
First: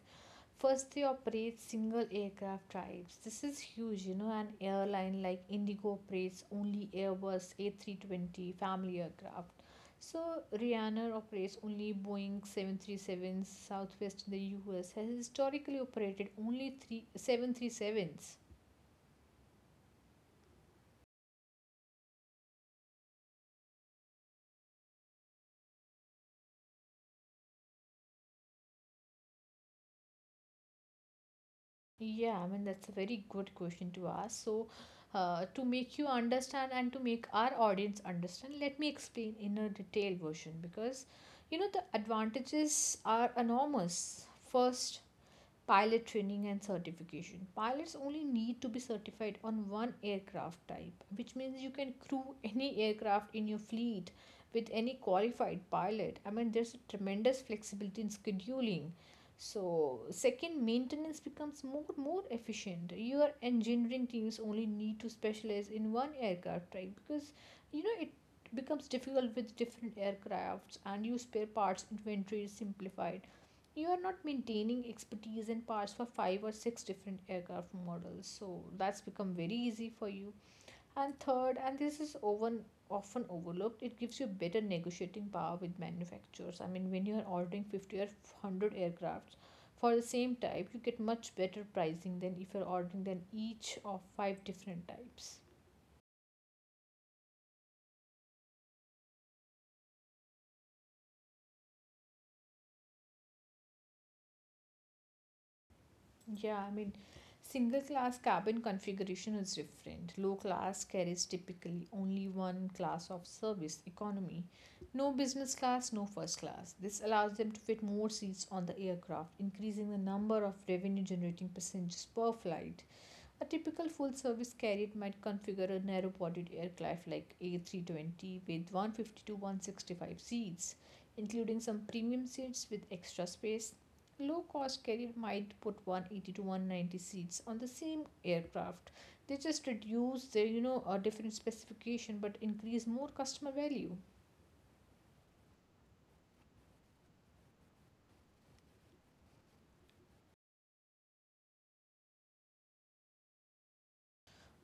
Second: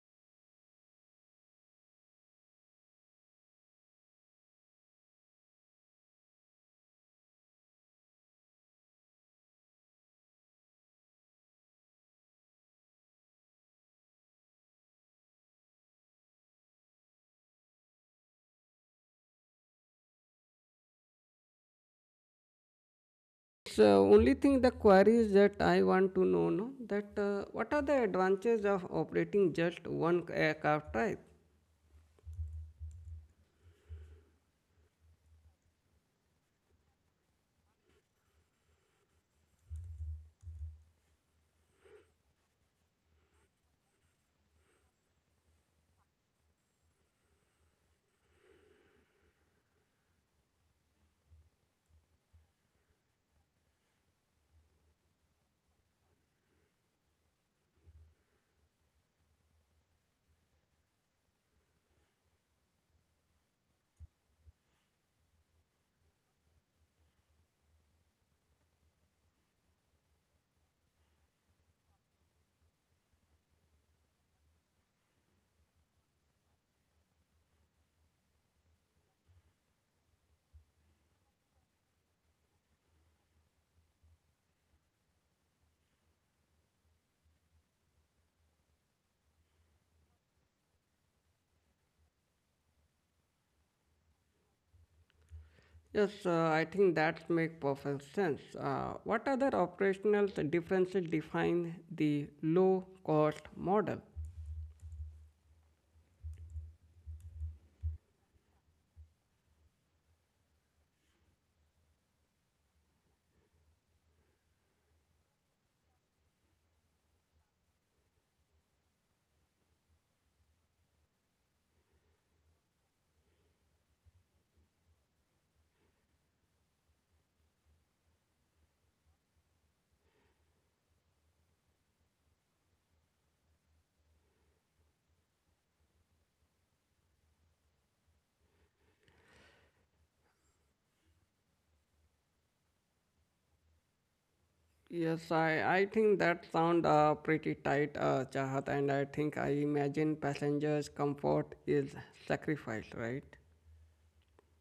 Speaker 2: First, they operate single aircraft types. This is huge, you know. An airline like Indigo operates only Airbus A three twenty family aircraft. So, Ryanair operates only Boeing seven thirty-sevens. Southwest in the U S has historically operated only three, seven thirty-sevens.
Speaker 1: So only thing the query is that I want to know no, that uh, what are the advantages of operating just one aircraft type?
Speaker 2: Yeah, I mean, that's a very good question to ask. So, uh, to make you understand and to make our audience understand, let me explain in a detailed version because you know the advantages are enormous. First, pilot training and certification pilots only need to be certified on one aircraft type, which means you can crew any aircraft in your fleet with any qualified pilot. I mean, there's a tremendous flexibility in scheduling. So second, maintenance becomes more more efficient. Your engineering teams only need to specialize in one aircraft type because you know it becomes difficult with different aircrafts, and your spare parts inventory is simplified. You are not maintaining expertise and parts for five or six different aircraft models, so that's become very easy for you. And third, and this is often often overlooked, it gives you better negotiating power with manufacturers. I mean, when you are ordering fifty or one hundred aircrafts for the same type, you get much better pricing than if you're ordering than each of five different types.
Speaker 1: Yes uh, I think that make perfect sense. Uh, what other operational differences define the low cost model?
Speaker 2: Yeah, I mean, single class cabin configuration is different. Low class carries typically only one class of service, economy. No business class, no first class. This allows them to fit more seats on the aircraft, increasing the number of revenue generating passengers per flight. A typical full service carrier might configure a narrow bodied aircraft like A three twenty with one hundred fifty to one hundred sixty-five seats, including some premium seats with extra space. Low cost carrier might put one hundred eighty to one hundred ninety seats on the same aircraft. They just reduce the you know a different specification but increase more customer value.
Speaker 1: Yes, I, I think that sound uh, pretty tight, uh, Chahat, and I think I imagine passengers' comfort is sacrificed, right?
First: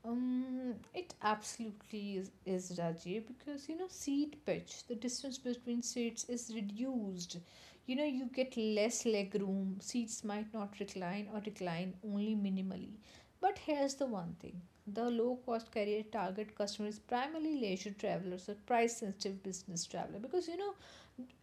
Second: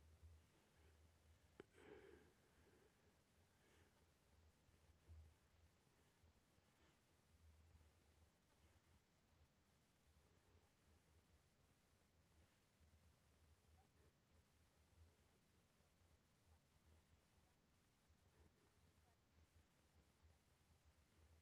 Speaker 2: Um, it absolutely is, is, Raji, because you know seat pitch, the distance between seats, is reduced. You know you get less leg room. Seats might not recline or recline only minimally. But here's the one thing: the low-cost carrier target customer is primarily leisure travelers or price-sensitive business traveler, because you know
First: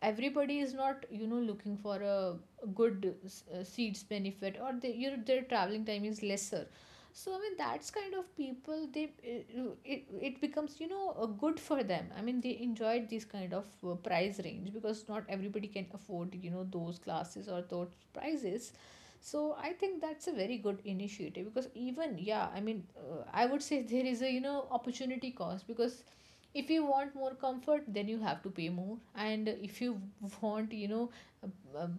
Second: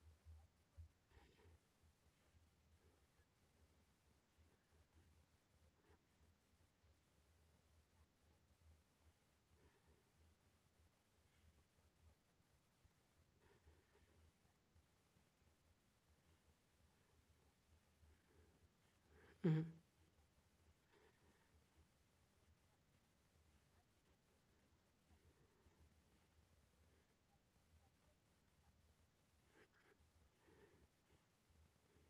Speaker 2: everybody is not you know looking for a good uh, seats benefit, or they, you know, their traveling time is lesser. So I mean, that's kind of people they uh, it, it becomes you know uh, good for them. I mean, they enjoyed this kind of uh, price range because not everybody can afford you know those classes or those prices. So I think that's a very good initiative because even yeah I mean uh, I would say there is a you know opportunity cost because if you want more comfort then you have to pay more, and if you want you know a, a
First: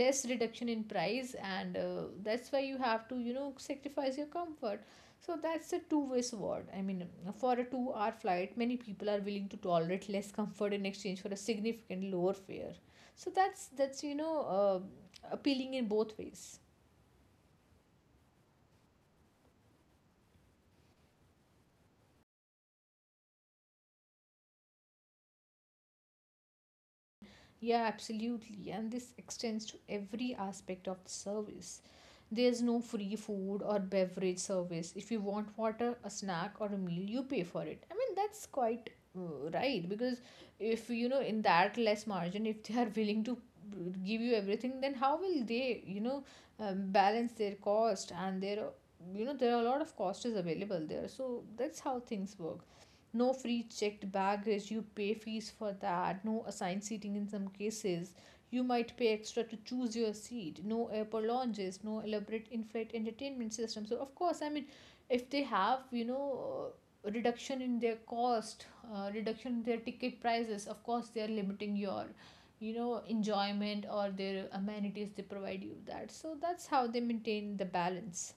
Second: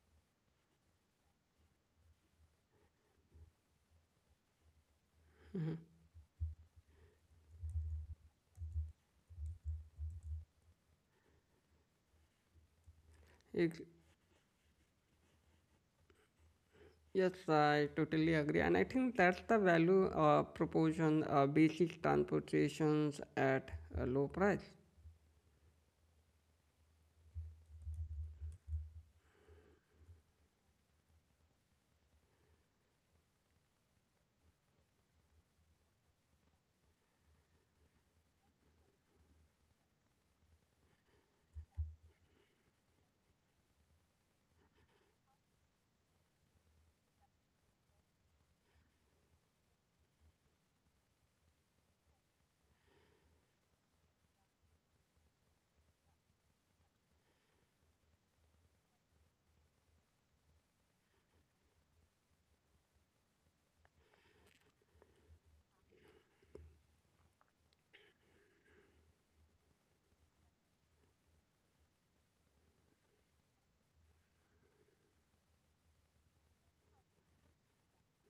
Speaker 2: less reduction in price and uh, that's why you have to you know sacrifice your comfort. So that's a two-way sword. I mean, for a two-hour flight, many people are willing to tolerate less comfort in exchange for a significant lower fare. So that's
Speaker 1: It,
Speaker 2: that's you know uh, appealing in both ways.
Speaker 1: yes, I totally agree, and I think that's the value uh, proportion uh, basic transportations at a low price.
Speaker 2: Yeah, absolutely. And this extends to every aspect of the service. There's no free food or beverage service. If you want water, a snack, or a meal, you pay for it. I mean, that's quite uh, right, because if you know in that less margin, if they are willing to give you everything, then how will they, you know, um, balance their cost and their, you know, there are a lot of costs available there. So that's how things work. No free checked baggage, you pay fees for that. No assigned seating, in some cases you might pay extra to choose your seat. No airport lounges, no elaborate in-flight entertainment system. So of course, I mean, if they have you know uh, reduction in their cost, uh, reduction in their ticket prices, of course they are limiting your you know enjoyment or their amenities they provide you that. So that's how they maintain the balance.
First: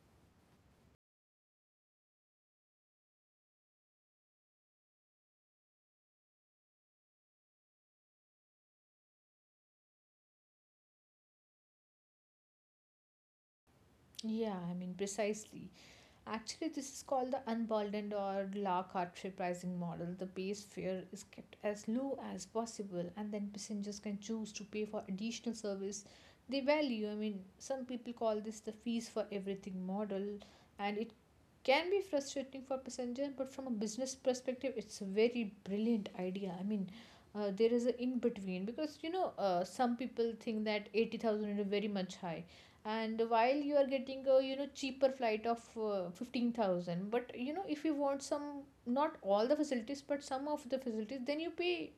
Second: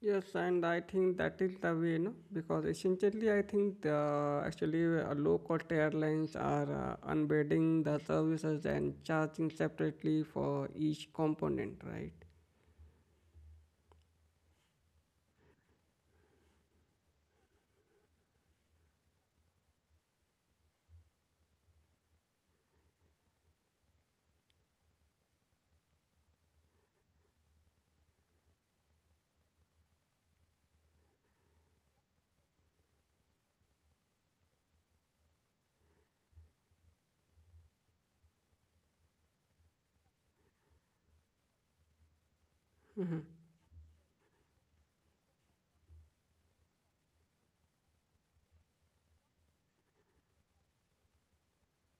Speaker 1: Yes, and I think that is the way, no? Because essentially, I think the actually uh, low-cost airlines are uh, unbundling the services and charging separately for each component, right?
Speaker 2: Yeah, I mean, precisely. Actually, this is called the unburdened or la carte pricing model. The base fare is kept as low as possible, and then passengers can choose to pay for additional service they value. I mean, some people call this the fees for everything model, and it can be frustrating for passenger, but from a business perspective, it's a very brilliant idea. I mean, uh, there is a in between because you know, uh, some people think that eighty thousand is very much high, and
Speaker 1: Mhm.
Speaker 2: while you are getting a you know cheaper flight of uh, fifteen thousand, but you know if you want some, not all the facilities but some of the facilities, then you pay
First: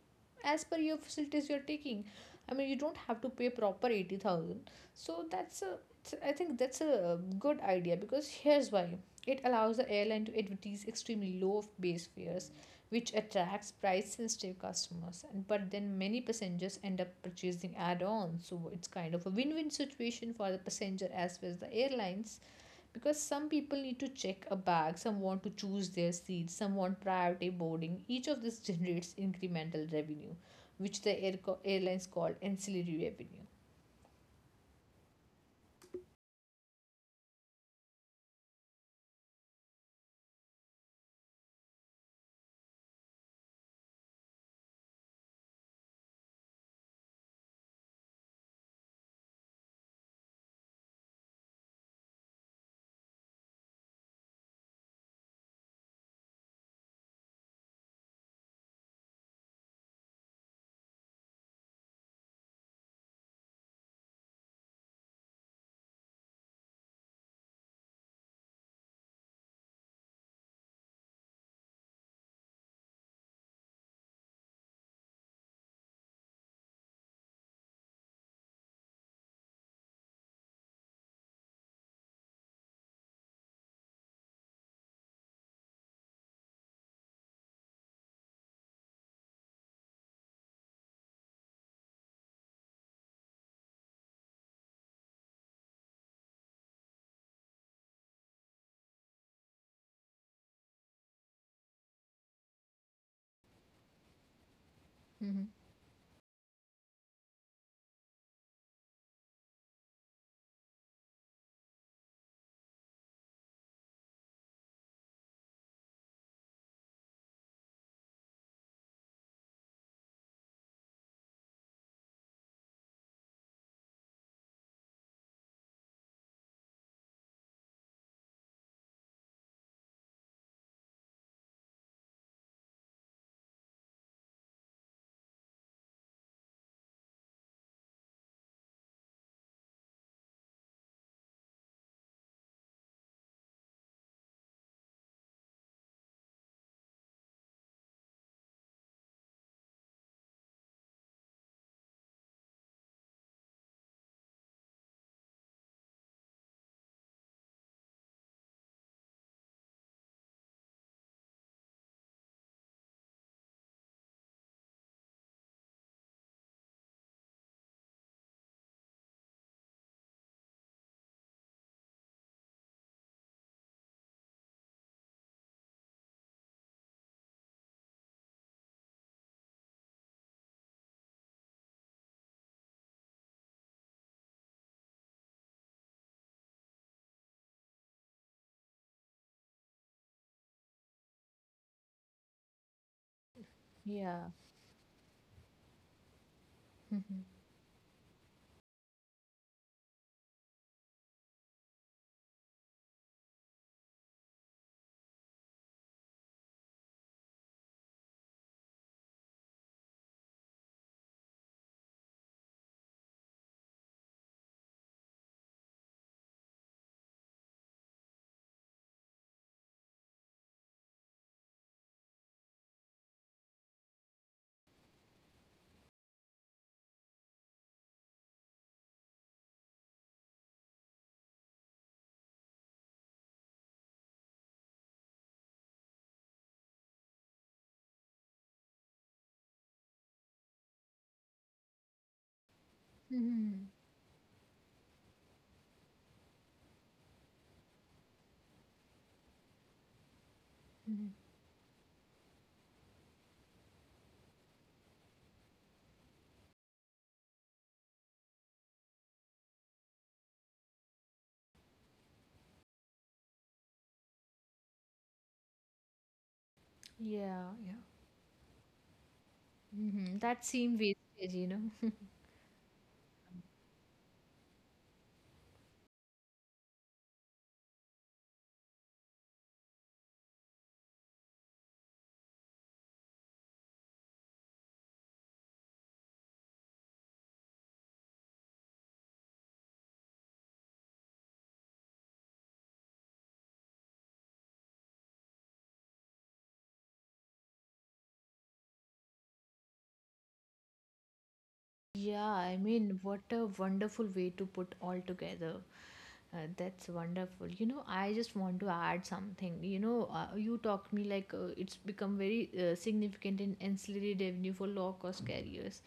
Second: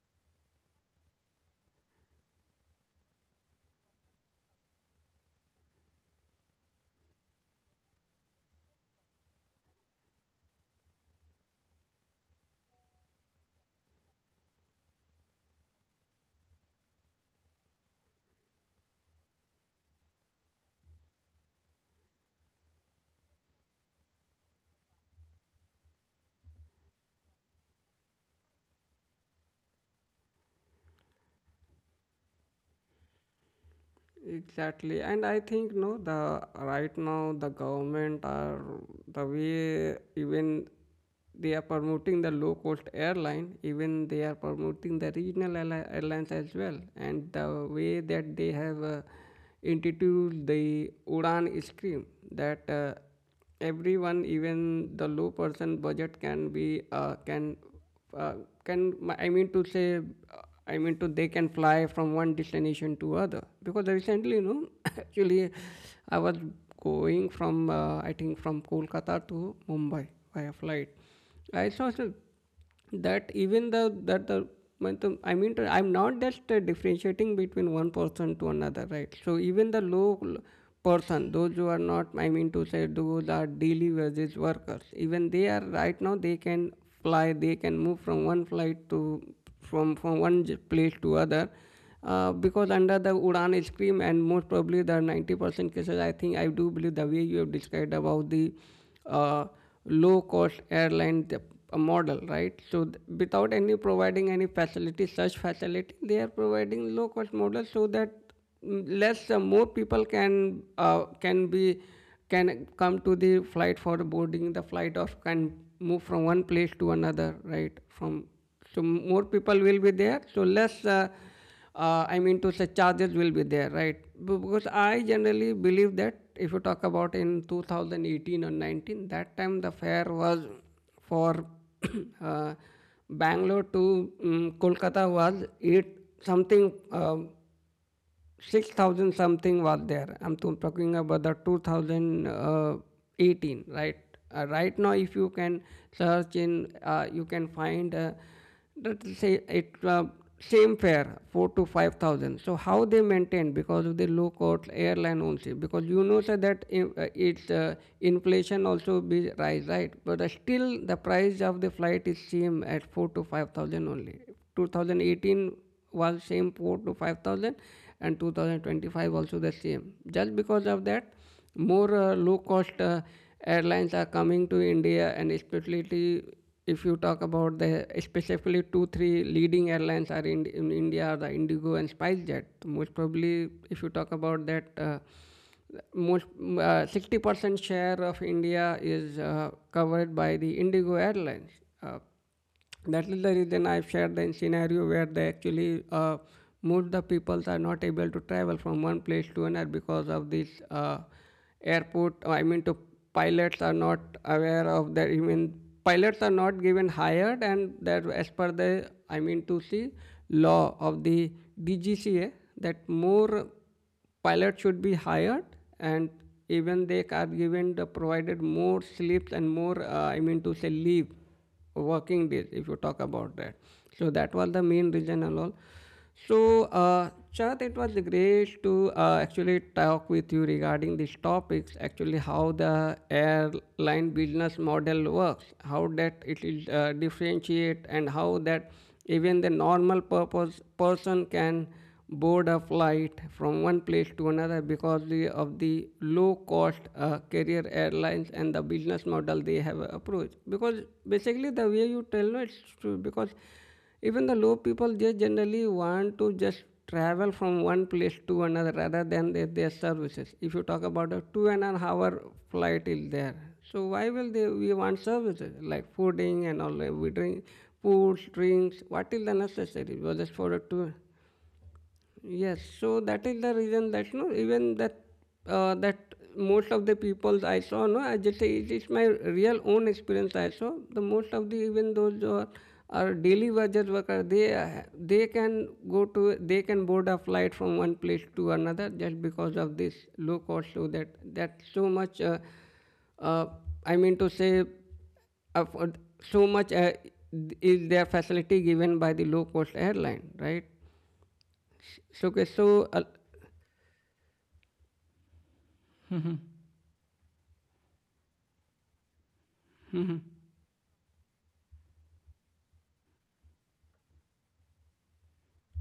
Speaker 2: as per your facilities you're taking. I mean, you don't have to pay proper eighty thousand. So that's a it's- I think that's a uh, good idea, because here's why: it allows the airline to advertise extremely low base fares, which attracts price sensitive customers, and but then many passengers end up purchasing add-ons. So it's kind of a win-win situation for the passenger as well as the airlines, because some people need to check a bag, some want to choose their seats, some want priority boarding. Each of this generates incremental revenue, which the air co- airlines call ancillary revenue.
Speaker 1: Exactly, and I think no, the right now the government are the way, even they are promoting the low cost airline, even they are promoting the regional airli- airlines as well, and the way that they have uh, introduced the Udan scheme that. Uh, everyone, even the low person budget can be uh, can uh, can i mean to say uh, i mean to they can fly from one destination to other. Because recently you know actually I was going from uh, I think from Kolkata to Mumbai by a flight, I saw some that even the that the matlab, I mean to- I'm not just uh, differentiating between one person to another, right? So even the low l- person, those who are not, I mean to say, those are daily wages workers, even they are right now they can fly, they can move from one flight to from from one j- place to other. Uh, because under the Udan scheme and most probably the ninety percent cases, I think I do believe the way you have described about the uh, low cost airline model, right? So th- without any providing any facility,
Speaker 2: Mm-hmm.
Speaker 1: such facility, they are providing low cost model so that mm, less uh, more people can uh, can be, can come to the flight for boarding the flight, or can move from one place to another, right? From so more people will be there, so less. Uh, uh, I mean to say charges will be there, right? Because I generally believe that if you talk about in two thousand eighteen or nineteen, that time the fare was for uh, Bangalore to um, Kolkata was eight something um, six thousand something was there. I'm to- talking about the two thousand eighteen, right? Uh, right now, if you can search in, uh, you can find uh, that say it uh, same fare four to five thousand. So how they maintain because of the low cost airline ownership? Because you know sir, that in, uh, it's uh, inflation also be rise, right? But uh, still the price of the flight is same at four to five thousand only. two thousand eighteen was same four to five thousand, and two thousand twenty five also the same, just because of that more uh, low cost uh, airlines are coming to India, and especially if you talk about the specifically two three leading airlines are in, in India are the Indigo and SpiceJet. Most probably if you talk about that uh, most uh, sixty percent share of India is uh, covered by the Indigo airlines. uh, that is the reason I've shared
Speaker 2: Yeah.
Speaker 1: the scenario where they actually uh, most the
Speaker 2: Mm-hmm.
Speaker 1: people are not able to travel from one place to another because of this uh, airport. I mean, to pilots are not aware of that. Even pilots are not given hired, and that as per the I mean to see law of the D G C A that more pilots should be hired, and even they are given the provided more sleeps and more uh, I mean to say leave working days if you talk about that. So that was the main reason and all. So uh, Chad, it was great to uh, actually talk with you regarding these topics. Actually, how the airline business model works, how that it is uh, differentiate, and how that even the normal purpose person can board a flight
Speaker 2: Mm-hmm.
Speaker 1: from one place to another because of the low cost uh, carrier airlines and the business model they have approached. Because
Speaker 2: Mm-hmm.
Speaker 1: basically, the way you tell me it's true. Because even the low people, they generally want to just travel from one place to another rather than their, their services. If you talk about a two and an hour flight is there. So why will they we want services like fooding and all we drink
Speaker 2: Yeah, yeah.
Speaker 1: food, drinks, what is the necessary?
Speaker 2: Mm-hmm.
Speaker 1: Well just
Speaker 2: That
Speaker 1: for a
Speaker 2: seems
Speaker 1: tour.
Speaker 2: wastage, you know.
Speaker 1: Yes, so that is the reason that no, even that uh, that most of the people I saw, no, I just say it is my real own experience. I saw the most of the even those who are are daily wages worker, they are- they can go to they can board a flight from one place to another just because of this low cost. So that that so much, uh, uh, I mean to say, afford so much uh, is their facility given by the low cost airline, right?
Speaker 2: Yeah,
Speaker 1: So okay,
Speaker 2: I
Speaker 1: so
Speaker 2: mean,
Speaker 1: uh,
Speaker 2: what a wonderful way to put all together. Uh, that's wonderful. You know, I just want to add something. You know, uh, you talked me like uh, it's become very uh, significant in ancillary revenue for low cost carriers.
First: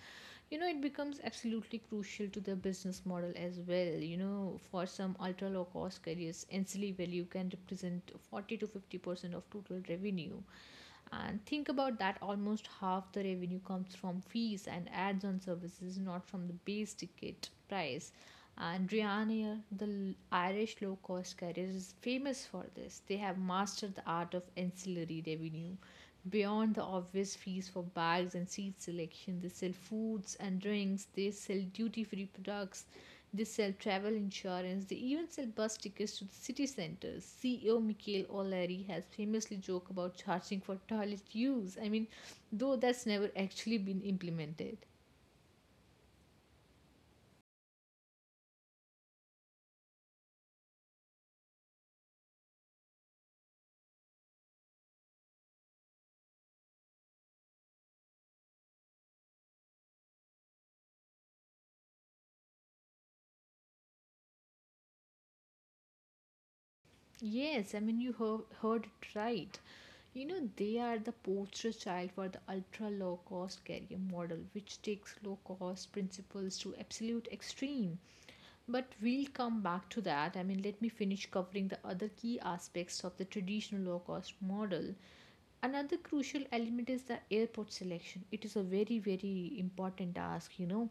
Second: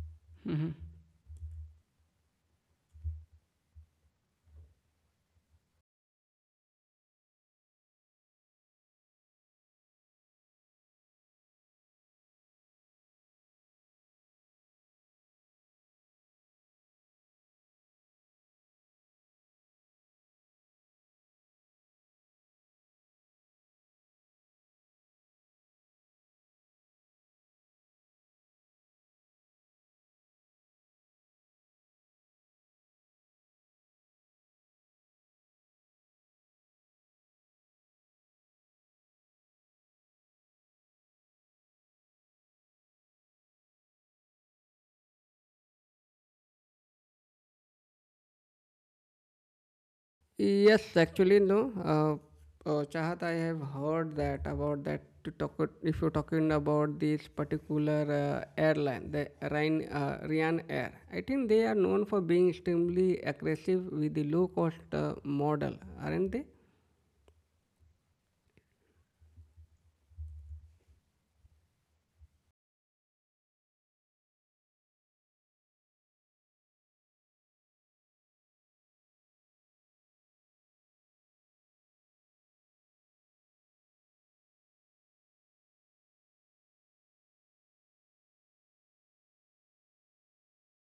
Speaker 2: You know, it becomes absolutely crucial to the business model as well. You know, for some ultra low cost carriers, ancillary value can represent forty to fifty percent of total revenue. And think about that: almost half the revenue comes from fees and ads on services, not from the base ticket price. And Ryanair, the Irish low cost carrier, is famous for this. They have mastered the art of ancillary revenue. Beyond the obvious fees for bags and seat selection, they sell foods and drinks, they sell duty free products, they sell travel insurance, they even sell bus tickets to the city centers. C E O Michael O'Leary has famously joked about charging for toilet use. I mean, though that's never actually been implemented.
Speaker 1: yes, actually, no. Uh, uh, Chahat, I have heard that about that. To talk, if you're talking about this particular uh, airline, the Ryan, uh, Ryan Air, I think they are known for being extremely aggressive with the low cost uh, model, aren't they?
Speaker 2: Yes, I mean, you heard, heard it right. You know, they are the poster child for the ultra low cost carrier model, which takes low cost principles to absolute extreme. But we'll come back to that. I mean, let me finish covering the other key aspects of the traditional low cost model. Another crucial element is the airport selection. It is a very very important task, you know.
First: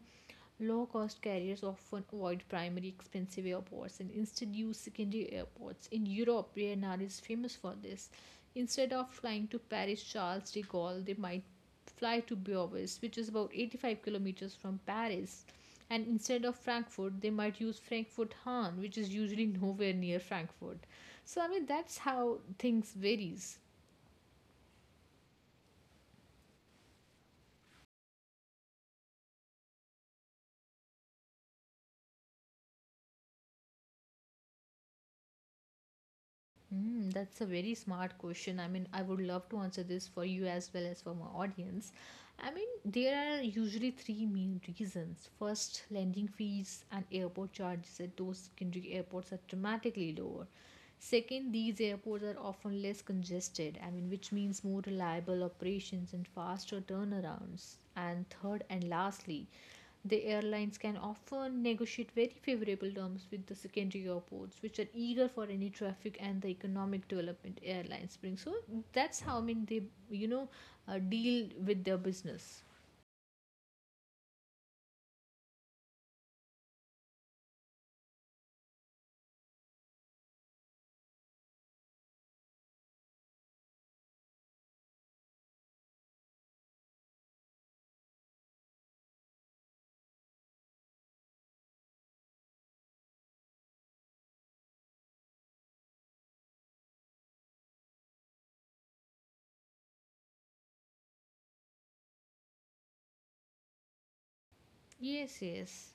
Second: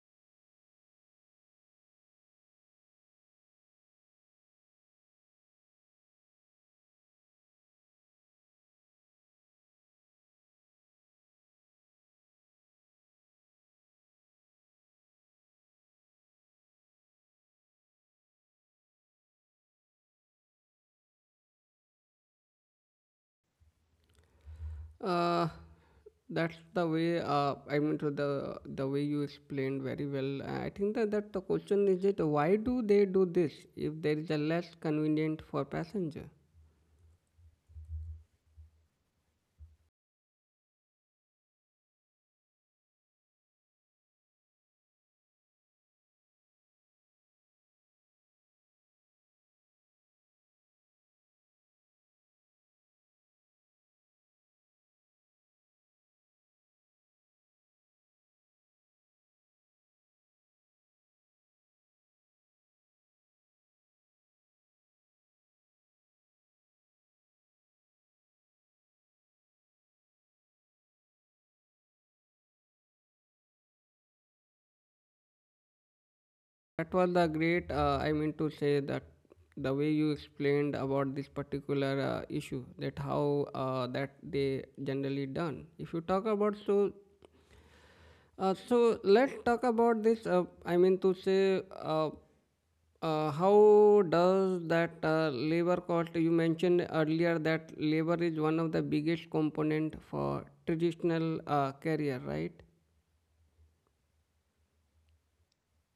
Speaker 2: Low cost carriers often avoid primary expensive airports and instead use secondary airports. In Europe, Ryanair is famous for this. Instead of flying to Paris Charles de Gaulle, they might fly to Beauvais, which is about eighty-five kilometers from Paris. And instead of Frankfurt, they might use Frankfurt Hahn, which is usually nowhere near Frankfurt. So, I mean, that's how things varies.
Speaker 1: Uh, that's the way. Uh, I mean, to the the way you explained very well. I think that, that the question is it why do they do this if there is a less convenient for passenger?
Speaker 2: Mm, that's a very smart question. I mean, I would love to answer this for you as well as for my audience. I mean, there are usually three main reasons. First, landing fees and airport charges at those secondary airports are dramatically lower. Second, these airports are often less congested, I mean, which means more reliable operations and faster turnarounds. And third and lastly, the airlines can often negotiate very favorable terms with the secondary airports, which are eager for any traffic and the economic development airlines bring. So that's how I mean they, you know, uh, deal with their business.
Speaker 1: That was the great, uh, I mean to say that the way you explained about this particular uh, issue, that how uh, that they generally done. If you talk about so, uh, so let's talk about this. Uh, I mean to say, uh, uh, how does that uh, labor cost? You mentioned earlier that labor is one of the biggest component for traditional uh, career, right?
Speaker 2: Yes, yes.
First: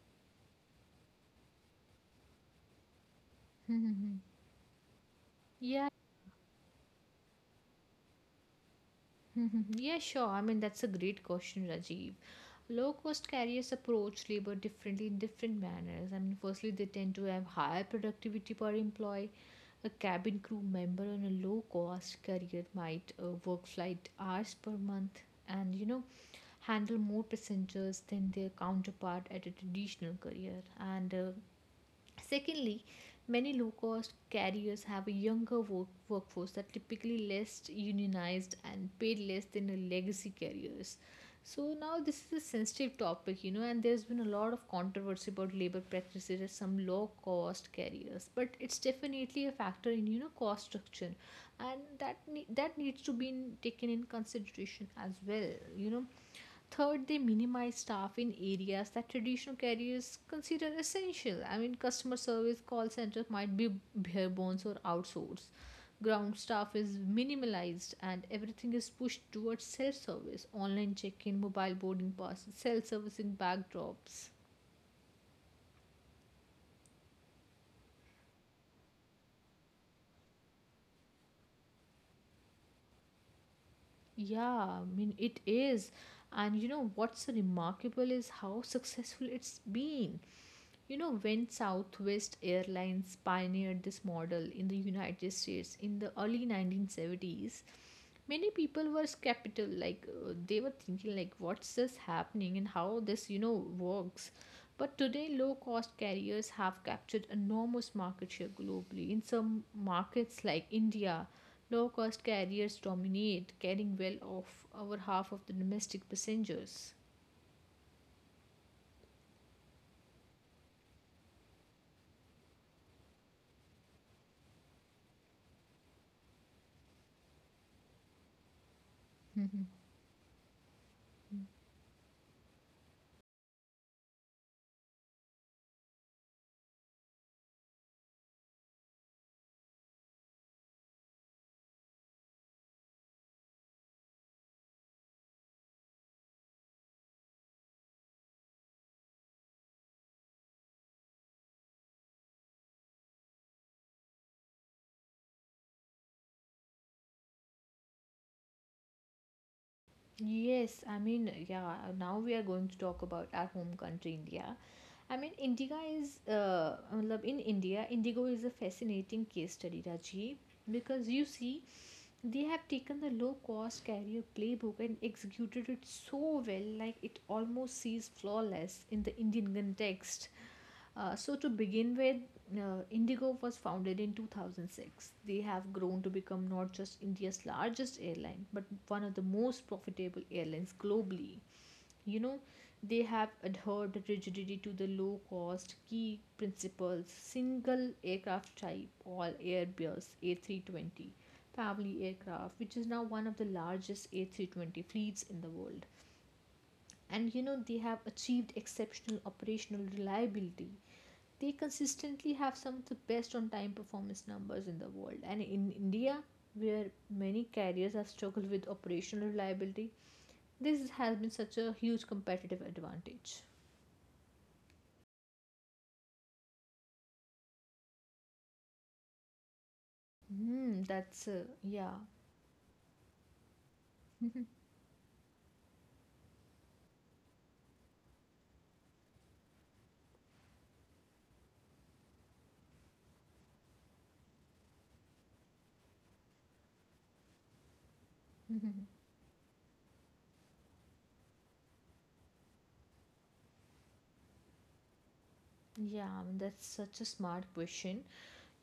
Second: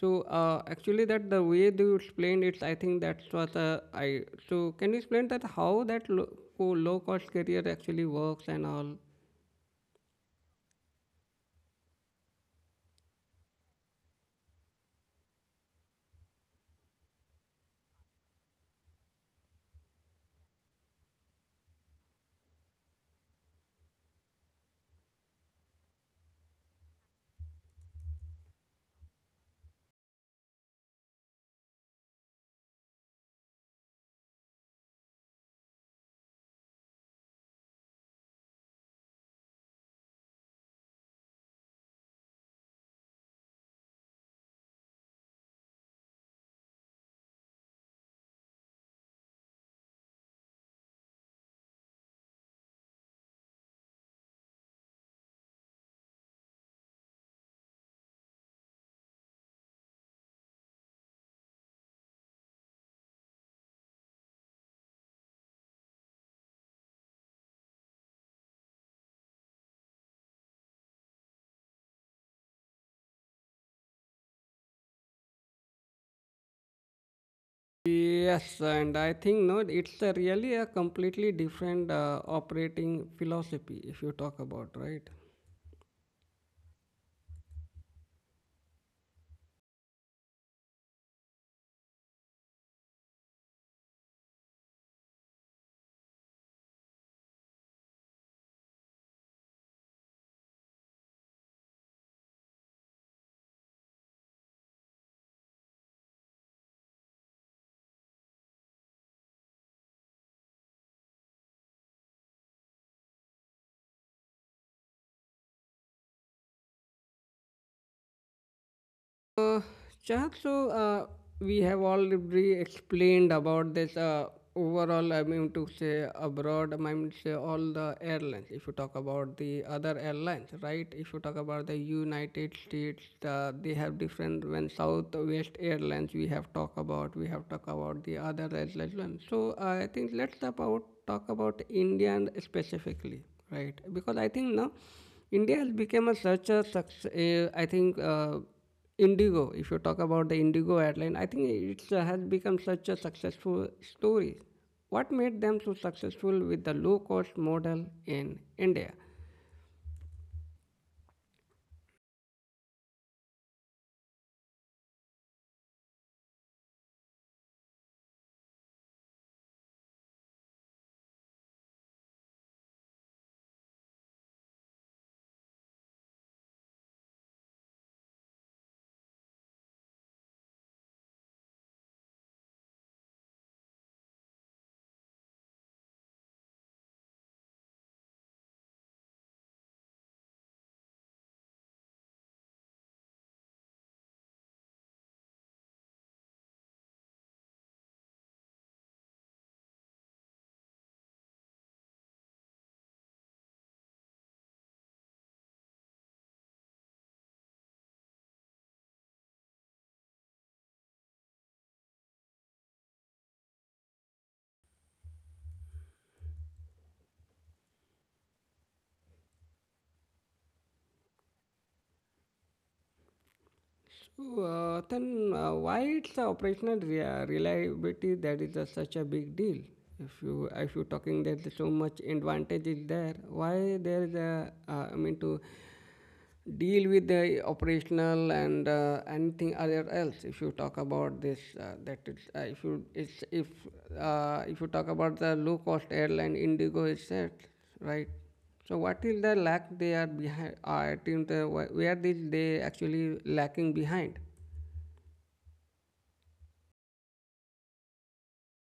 Speaker 1: So uh, actually, that the way that you explained it, I think that's what uh, I. So can you explain that how
Speaker 2: Yeah,
Speaker 1: that low, low cost carrier actually works and all?
Speaker 2: yeah, sure. I mean, that's a great question, Rajiv. Low cost carriers approach labor differently in different manners. I mean, firstly, they tend to have higher productivity per employee. A cabin crew member on a low cost carrier might uh, work flight hours per month and, you know, handle more passengers than their counterpart at a traditional carrier. And uh, secondly, many low cost carriers have a younger work- workforce that typically less unionized and paid less than the legacy carriers. So now this is a sensitive topic, you know, and there's been a lot of controversy about labor practices at some low cost carriers, but it's definitely a factor in you know cost structure, and that ne- that needs to be in- taken in consideration as well, you know. Third, they minimize staff in areas that traditional carriers consider essential. I mean, customer service call centers might be bare bones or outsourced, ground staff is minimalized, and everything is pushed towards self-service, online check-in, mobile boarding passes, self-servicing backdrops.
Speaker 1: Yes, and I think no, it's a really a completely different uh, operating philosophy if you talk about,
Speaker 2: Yeah, I
Speaker 1: right.
Speaker 2: mean, it is. And you know what's remarkable is how successful it's been. You know, when Southwest Airlines pioneered this model in the United States in the early nineteen seventies, many people were skeptical. Like, uh, they were thinking, like, what's this happening and how this, you know, works. But today, low cost carriers have captured enormous market share globally. In some markets like India, low cost carriers dominate, carrying well off over half of the domestic passengers.
Speaker 1: Uh, Chahak, so uh, we have already explained about this uh, overall, I mean to say abroad, I mean to say all the airlines. If you talk about the other airlines, right? If you talk about the United States, uh, they have different, when Southwest Airlines we have talked about, we have talked about the other airlines. So I think let's about, talk about India and specifically, right? Because I think now India has become a such a success, I think, uh, Indigo, if you talk about the Indigo airline, I think it uh, has become such a successful story. What made them so successful with the low cost model in India?
Speaker 2: Yes, I mean, yeah, now we are going to talk about our home country, India. I mean, Indigo is, uh, matlab in India, Indigo is a fascinating case study, Rajiv, because, you see, they have taken the low cost carrier playbook and executed it so well, like it almost seems flawless in the Indian context. Uh, so, to begin with, uh, Indigo was founded in two thousand six. They have grown to become not just India's largest airline, but one of the most profitable airlines globally. you know they have adhered rigidity to the low cost key principles: single aircraft type, all Airbus A three twenty family aircraft, which is now one of the largest A three twenty fleets in the world. And you know they have achieved exceptional operational reliability. They consistently have some of the best on time performance numbers in the world, and in India, where many carriers have struggled with operational reliability, this has been such a huge competitive advantage.
Speaker 1: So, uh, then uh, why it's the operational rea- reliability that is uh, such a big deal? If you if
Speaker 2: Hmm,
Speaker 1: you're talking
Speaker 2: that's uh,
Speaker 1: that there's so
Speaker 2: yeah.
Speaker 1: much advantage is there, why there is a uh, I mean to deal with the operational and uh, anything other else if you talk about this uh, that it's, uh, if you it's if uh, if you talk about the low cost airline Indigo is set, right? So what is the lack they are behind? Uh, team. The, wh- where did they actually lacking behind? I
Speaker 2: Yeah, I mean, that's such a smart question.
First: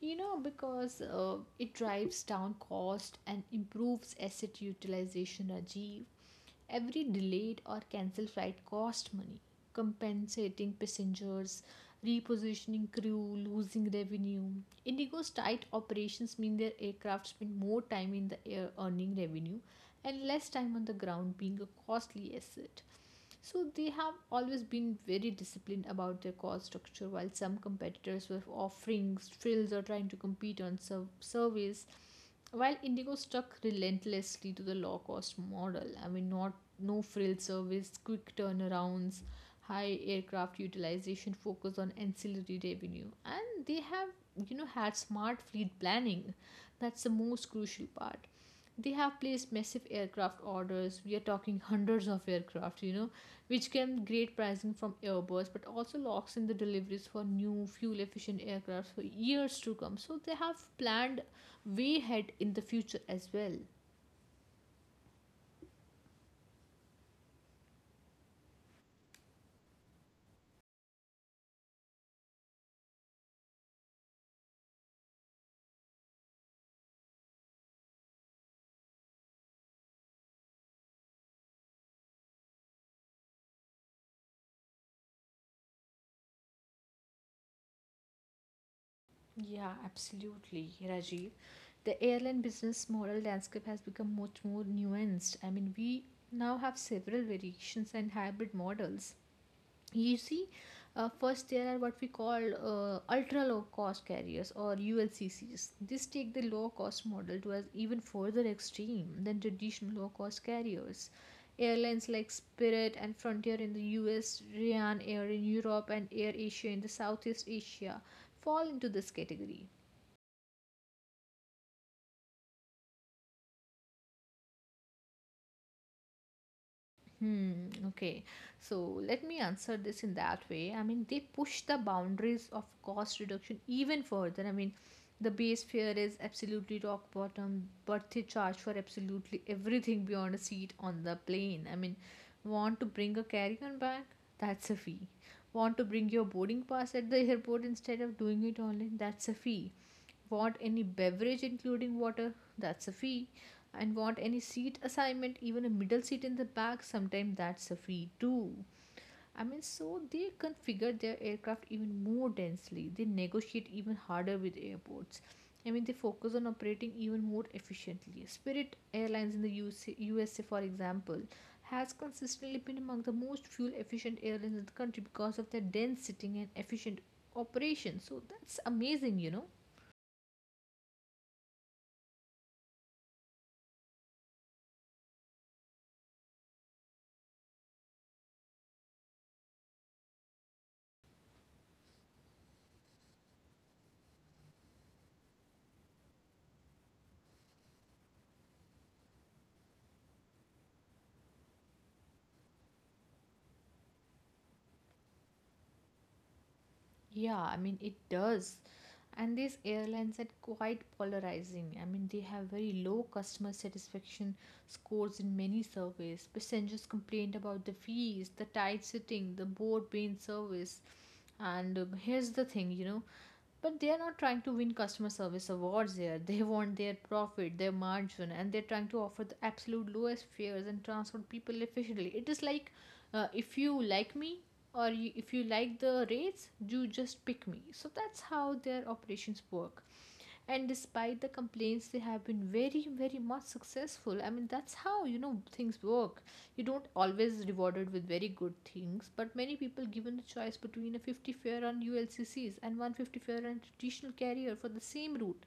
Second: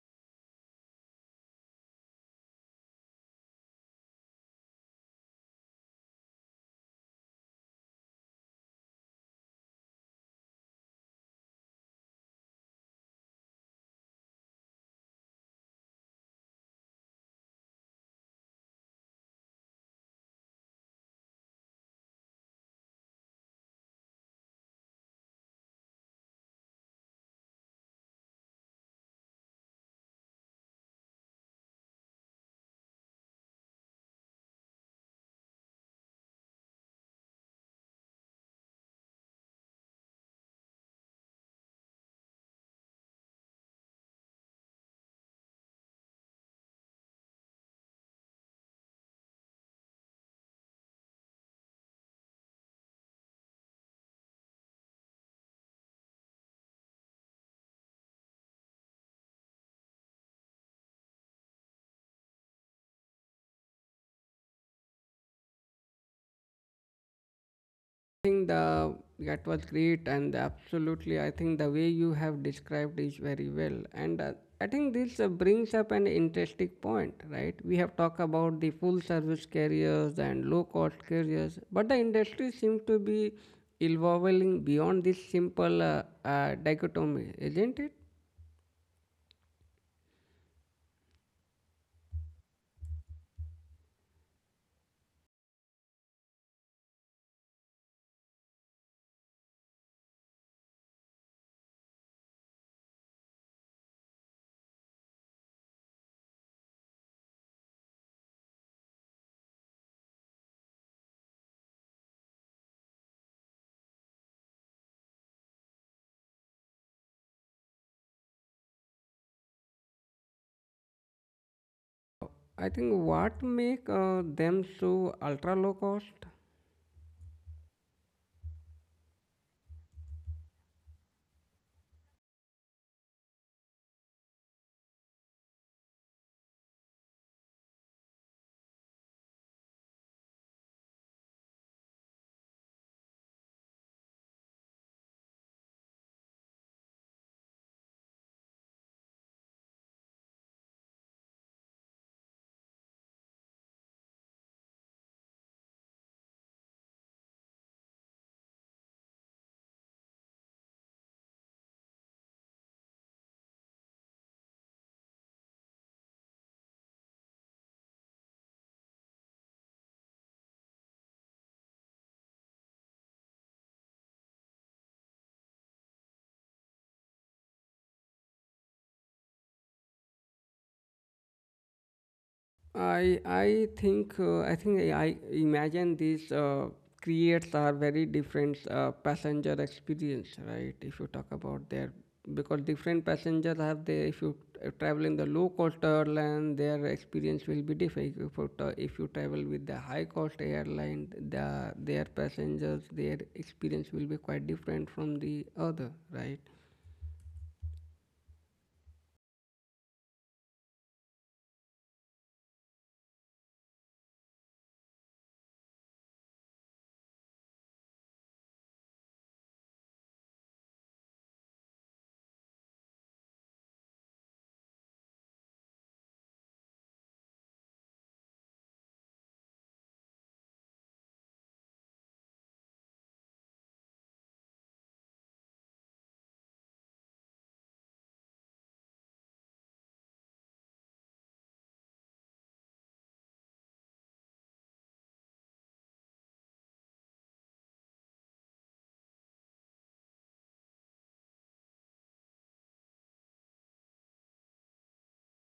Speaker 2: You know, because uh, it drives down cost and improves asset utilization, Rajiv. Every delayed or cancelled flight cost money, compensating passengers, repositioning crew, losing revenue. Indigo's tight operations mean their aircraft spend more time in the air earning revenue and less time on the ground being a costly asset. So they have always been very disciplined about their cost structure, while some competitors were offering frills or trying to compete on serv- surveys, while Indigo stuck relentlessly to the low cost model. I mean, not no frill service, quick turnarounds, high aircraft utilization, focus on ancillary revenue, and they have you know had smart fleet planning. That's the most crucial part. They have placed massive aircraft orders. We are talking hundreds of aircraft, you know, which can great pricing from Airbus, but also locks in the deliveries for new fuel efficient aircraft for years to come. So they have planned way ahead in the future as well.
Speaker 1: think the that was great and absolutely. I think the way you have described is very well, and uh, I think this uh, brings up an interesting point, right? We have talked about the full service carriers and low cost carriers, but the industry seems to be evolving beyond this simple uh, uh, dichotomy, isn't it?
Speaker 2: Yeah, absolutely, Rajiv. The airline business model landscape has become much more nuanced. I mean, we now have several variations and hybrid models. You see, uh, first there are what we call uh, ultra low cost carriers, or ULCCs. This take the low cost model to an even further extreme than traditional low cost carriers. Airlines like Spirit and Frontier in the US, Ryanair in Europe, and Air Asia in the Southeast Asia fall into this category.
Speaker 1: I think what make uh, them so ultra low cost.
Speaker 2: Hmm, okay. So let me answer this in that way. I mean, they push the boundaries of cost reduction even further. I mean, the base fare is absolutely rock bottom, but they charge for absolutely everything beyond a seat on the plane. I mean, want to bring a carry-on bag? That's a fee. Want to bring your boarding pass at the airport instead of doing it online? That's a fee. Want any beverage, including water? That's a fee. And want any seat assignment, even a middle seat in the back? Sometimes that's a fee too. I mean, so they configure their aircraft even more densely. They negotiate even harder with airports. I mean, they focus on operating even more efficiently. Spirit Airlines in the UC U S A, for example, has consistently been among the most fuel efficient airlines in the country because of their dense sitting and efficient operation. So that's amazing, you know.
Speaker 1: I I think uh, I think I I imagine these uh, creates are very different uh, passenger experience, right? If you talk about their because different passengers have their if you uh, travel in the low cost airline, their experience will be different. If you, ta- if you travel with the high cost airline, the their passengers their experience will be quite different from the other, right?
Speaker 2: Yeah, I mean, it does. And these airlines are quite polarizing. I mean, they have very low customer satisfaction scores in many surveys. Passengers complained about the fees, the tight sitting, the board being service. And um, here's the thing, you know, but they are not trying to win customer service awards here. They want their profit, their margin, and they're trying to offer the absolute lowest fares and transport people efficiently. It is like, uh, if you like me, or you, if you like the rates, you just pick me. So that's how their operations work. And despite the complaints, they have been very, very much successful. I mean, that's how, you know, things work. You don't always rewarded with very good things, but many people given the choice between a fifty fare on ULCCs and one hundred fifty fare on traditional carrier for the same route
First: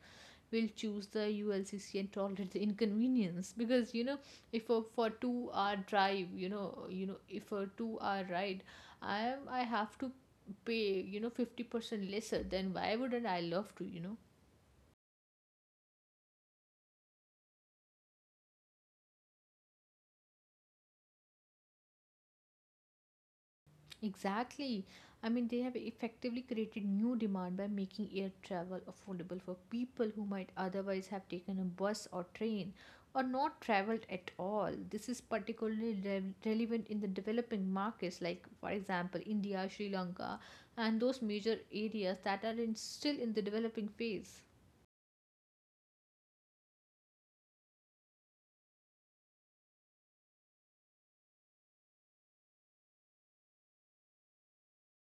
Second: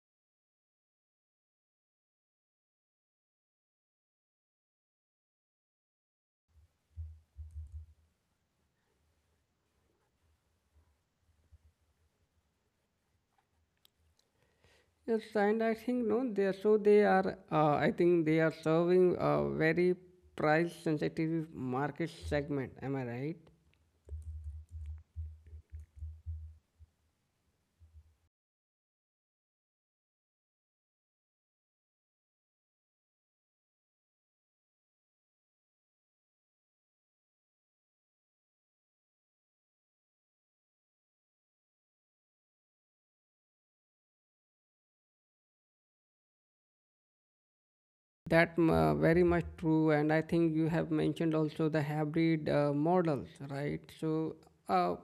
Speaker 2: will choose the U L C C and tolerate the inconvenience. Because, you know, if a, for two hour drive, you know you know if a two hour ride, I am I have to pay, you know, fifty percent lesser, then why wouldn't I love to, you know.
Speaker 1: Yes, and I think no, they so they are. Uh, I think they are serving a very price-sensitive market segment. Am I right?
Speaker 2: Exactly. I mean, they have effectively created new demand by making air travel affordable for people who might otherwise have taken a bus or train or not traveled at all. This is particularly re- relevant in the developing markets, like, for example, India, Sri Lanka, and those major areas that are in, still in the developing phase.
Speaker 1: That uh, very much true. And I think you have mentioned also the hybrid uh, models, right? So, uh,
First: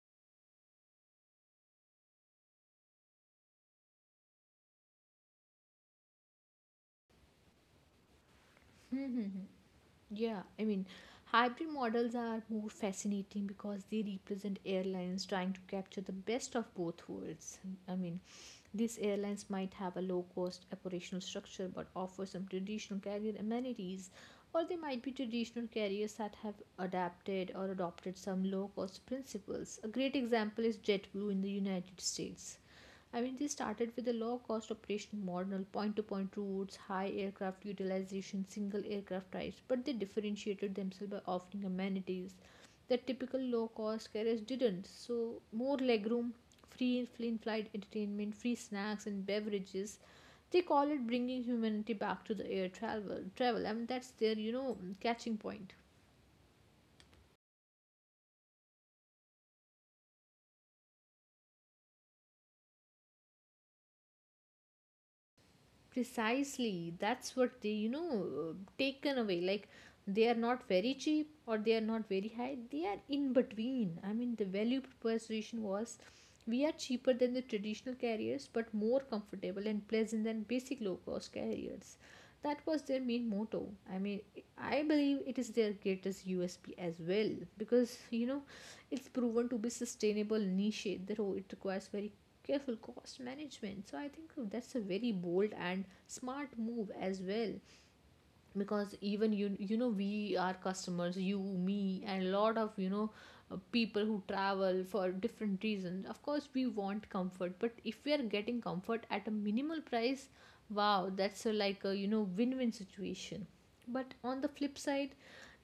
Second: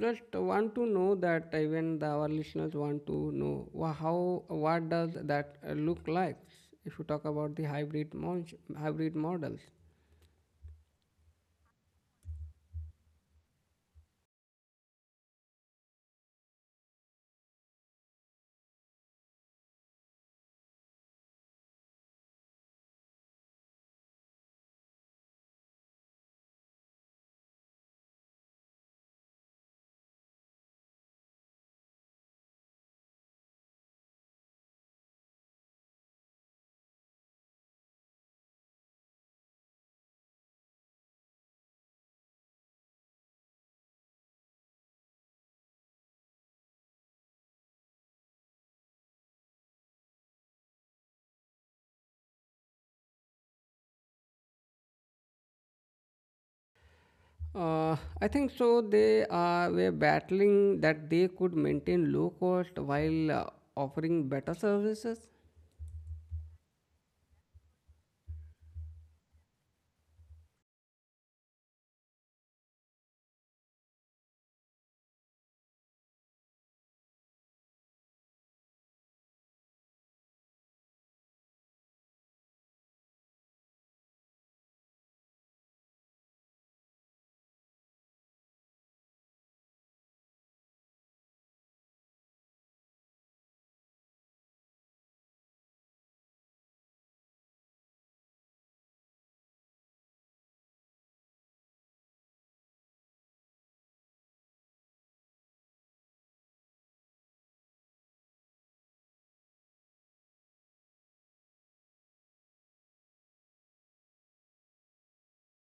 Speaker 1: just want to know that even the, our listeners want to know wha- how what does that uh, look like if you talk about the hybrid mon- hybrid models.
Speaker 2: Yeah, I mean, hybrid models are more fascinating because they represent airlines trying to capture the best of both worlds. I mean, these airlines might have a low cost operational structure but offer some traditional carrier amenities, or they might be traditional carriers that have adapted or adopted some low cost principles. A great example is JetBlue in the United States. I mean, they started with a low cost operation model, point to point routes, high aircraft utilization, single aircraft types, but they differentiated themselves by offering amenities that typical low cost carriers didn't. So, more legroom, free in flight entertainment, free snacks and beverages. They call it bringing humanity back to the air travel. Travel, I mean, that's their, you know, catching point.
Speaker 1: Uh, I think so. They uh, were battling that they could maintain low cost while uh, offering better services.
Speaker 2: Precisely, that's what they, you know, uh, taken away, like they are not very cheap, or they are not very high, they are in between. I mean, the value proposition was, we are cheaper than the traditional carriers but more comfortable and pleasant than basic low cost carriers. That was their main motto. I mean, I believe it is their greatest U S P as well, because, you know, it's proven to be sustainable niche though it requires very careful cost management. So I think that's a very bold and smart move as well, because even you, you know, we are customers, you, me, and a lot of, you know, uh, people who travel for different reasons. Of course we want comfort, but if we are getting comfort at a minimal price, wow, that's a, like a, you know, win-win situation. But on the flip side,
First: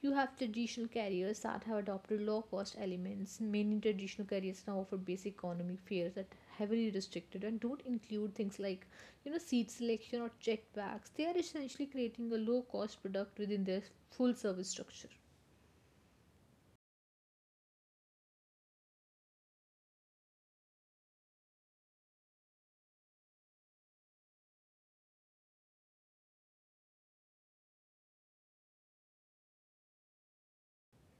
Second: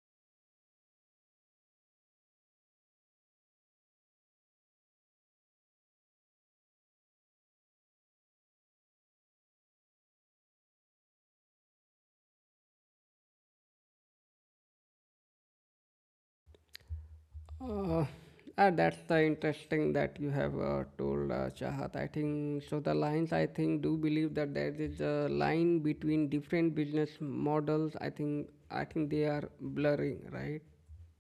Speaker 2: you have traditional carriers that have adopted low cost elements. Many traditional carriers now offer basic economy fares that are heavily restricted and don't include things like, you know, seat selection or checked bags. They are essentially creating a low cost product within their full service structure.
Speaker 1: Uh, ah, that's the interesting that you have uh, told uh, Chahat. I think so. The lines I think do believe that there is a line between different business models. I think I think they are blurring, right?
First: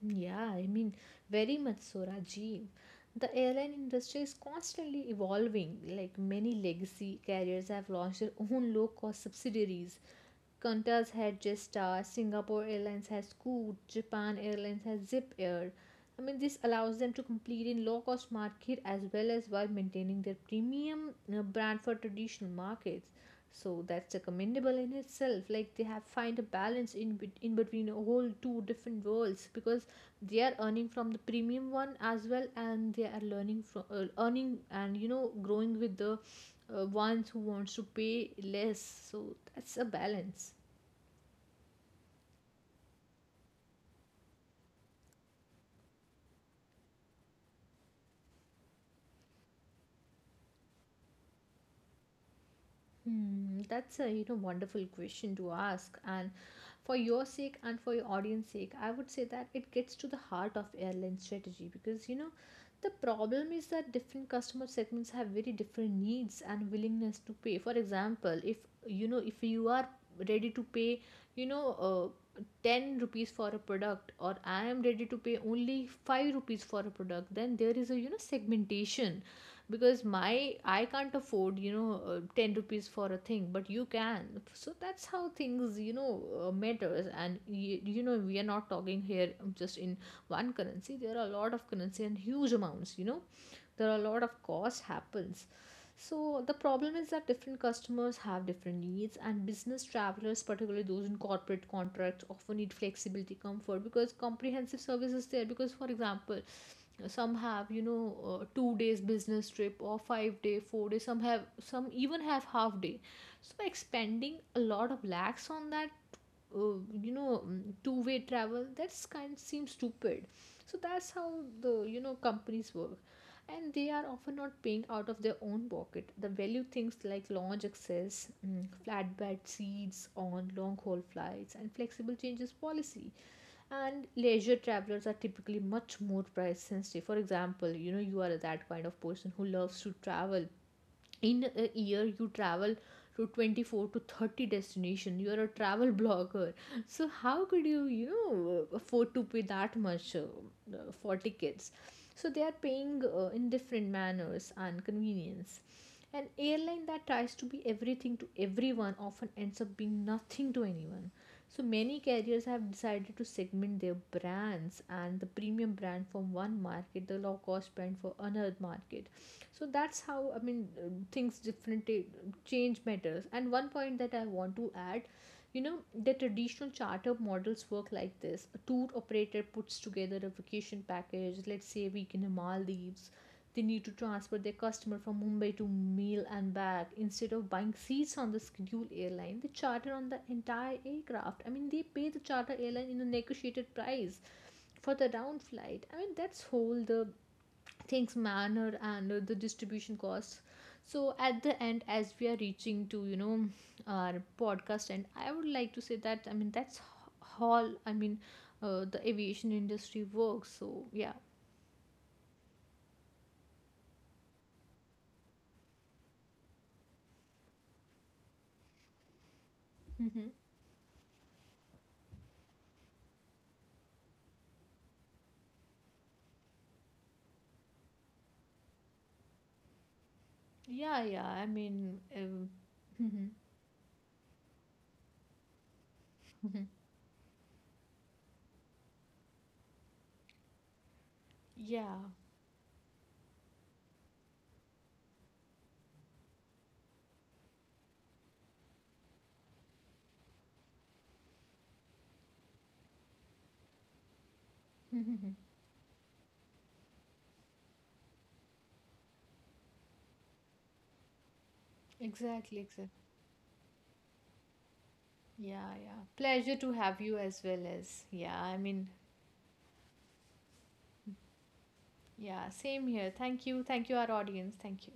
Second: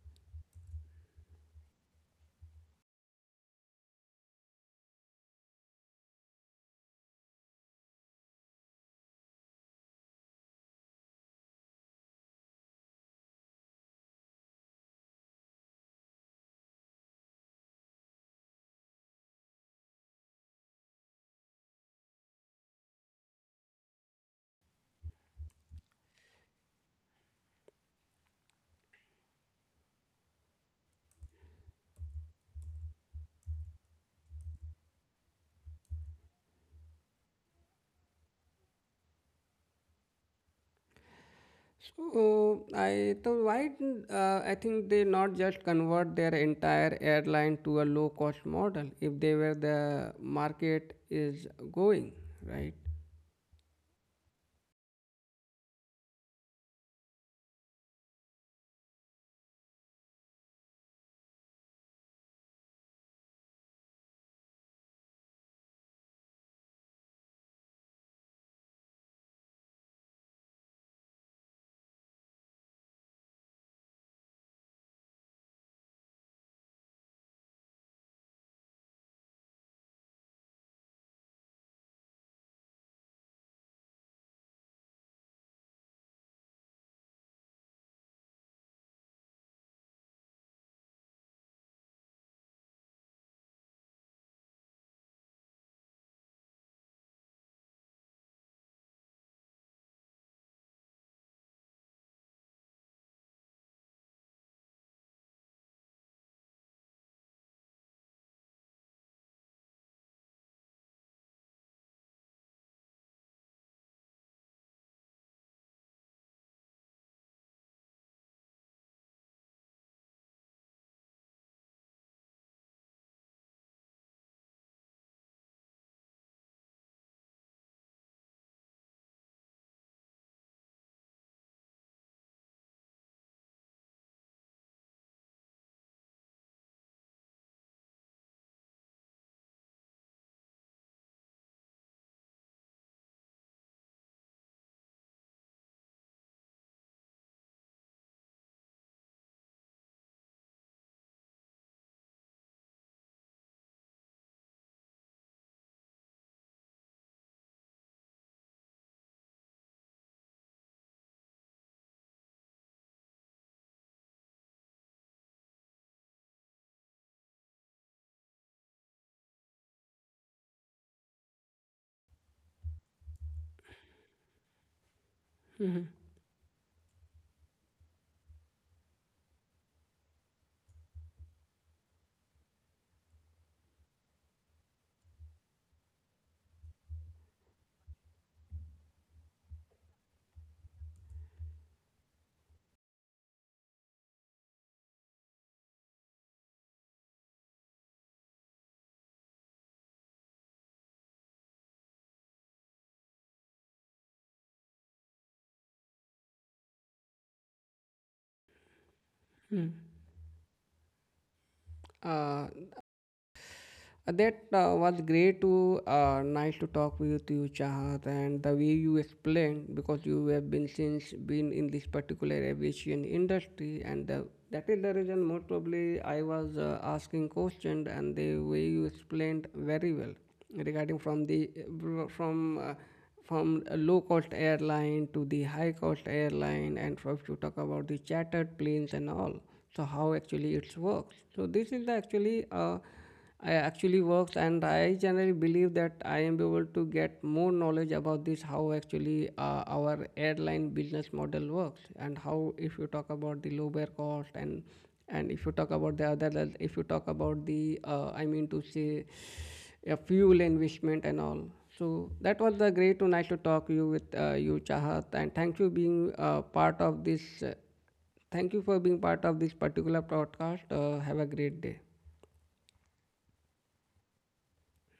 Speaker 2: Yeah, I mean, very much so, Rajiv. The airline industry is constantly evolving. Like many legacy carriers have launched their own low cost subsidiaries. Qantas had Jetstar, Singapore Airlines has Scoot, Japan Airlines has Zip Air. I mean, this allows them to compete in low cost market as well as while maintaining their premium uh, brand for traditional markets. So that's commendable in itself, like they have find a balance in bet- in between a whole two different worlds, because they are earning from the premium one as well, and they are learning from, uh, earning and, you know, growing with the, uh, ones who wants to pay less. So that's a balance.
Speaker 1: So I so why didn't, uh, I think they not just convert their entire airline to a low cost model if they were the market is going, right?
Speaker 2: Hmm, that's a, you know, wonderful question to ask, and for your sake and for your audience sake, I would say that it gets to the heart of airline strategy because, you know, the problem is that different customer segments have very different needs and willingness to pay. For example, if, you know, if you are ready to pay, you know, uh, ten rupees for a product, or I am ready to pay only five rupees for a product, then there is a, you know, segmentation. Because my I can't afford, you know, uh, ten rupees for a thing but you can. So that's how things, you know, uh, matters. And you, you know, we are not talking here just in one currency. There are a lot of currency and huge amounts, you know. There are a lot of cost happens. So the problem is that different customers have different needs, and business travelers, particularly those in corporate contracts, often need flexibility comfort because comprehensive service is there. Because, for example, some have, you know, uh, two days business trip or five day four day, some have, some even have half day. So by expending a lot of lakhs on that, uh, you know, two way travel, that's kind seems stupid. So that's how the, you know, companies work. And they are often not paying out of their own pocket. The value things like lounge access, mm, flatbed seats on long haul flights, and flexible changes policy. And leisure travelers are typically much more price sensitive. For example, you know, you are that kind of person who loves to travel. In a year you travel to twenty-four to thirty destination, you're a travel blogger. So how could you, you know, afford to pay that much, uh, uh, for tickets? So they are paying, uh, in different manners and convenience. An airline that tries to be everything to everyone often ends up being nothing to anyone. So many carriers have decided to segment their brands, and the premium brand from one market, the low cost brand for another market. So that's how, I mean, uh, things differently change matters. And one point that I want to add, you know,
Speaker 1: Mhm.
Speaker 2: the traditional charter models work like this. A tour operator puts together a vacation package, let's say a week in the Maldives. They need to transfer their customer from Mumbai to meal and back. Instead of buying seats on the scheduled airline, they charter on the entire aircraft. I mean, they pay the charter airline in a negotiated price for the round flight. I mean, that's whole the things manner and, uh, the distribution costs. So at the end, as we are reaching to, you know, our podcast, and I would like to say that, I mean, that's all. I mean, uh, the aviation industry works. So yeah.
Speaker 1: Mhm. Uh, That uh, was great to uh, nice to talk with you, Chahat, and the way you explained because you have been since been in this particular aviation industry, and the, that is the reason most probably I was uh, asking questions, and the way you explained very well regarding
Speaker 2: Yeah,
Speaker 1: from
Speaker 2: yeah,
Speaker 1: the
Speaker 2: I mean,
Speaker 1: uh,
Speaker 2: um,
Speaker 1: from uh, from a low cost airline to the high cost airline, and for if you talk about the chartered planes and all, so how actually it works. So this is
Speaker 2: yeah.
Speaker 1: the actually. Uh, I actually works, and I generally believe that I am able to get more knowledge about this how actually uh, our airline business model works, and how if you talk about the low fare cost and and if you talk about the other if you talk about the uh, I mean to say a fuel investment and all. So that was
Speaker 2: Exactly,
Speaker 1: the
Speaker 2: exactly.
Speaker 1: great to nice to talk you with uh, you Chahat, and thank you
Speaker 2: Yeah,
Speaker 1: being
Speaker 2: yeah,
Speaker 1: uh,
Speaker 2: pleasure to
Speaker 1: part of
Speaker 2: have you
Speaker 1: this.
Speaker 2: as
Speaker 1: Uh,
Speaker 2: well. As yeah,
Speaker 1: thank
Speaker 2: I
Speaker 1: you for
Speaker 2: mean,
Speaker 1: being part of this particular podcast. Uh, have a great day.
Speaker 2: yeah, same here. Thank you, thank you, our audience. Thank you.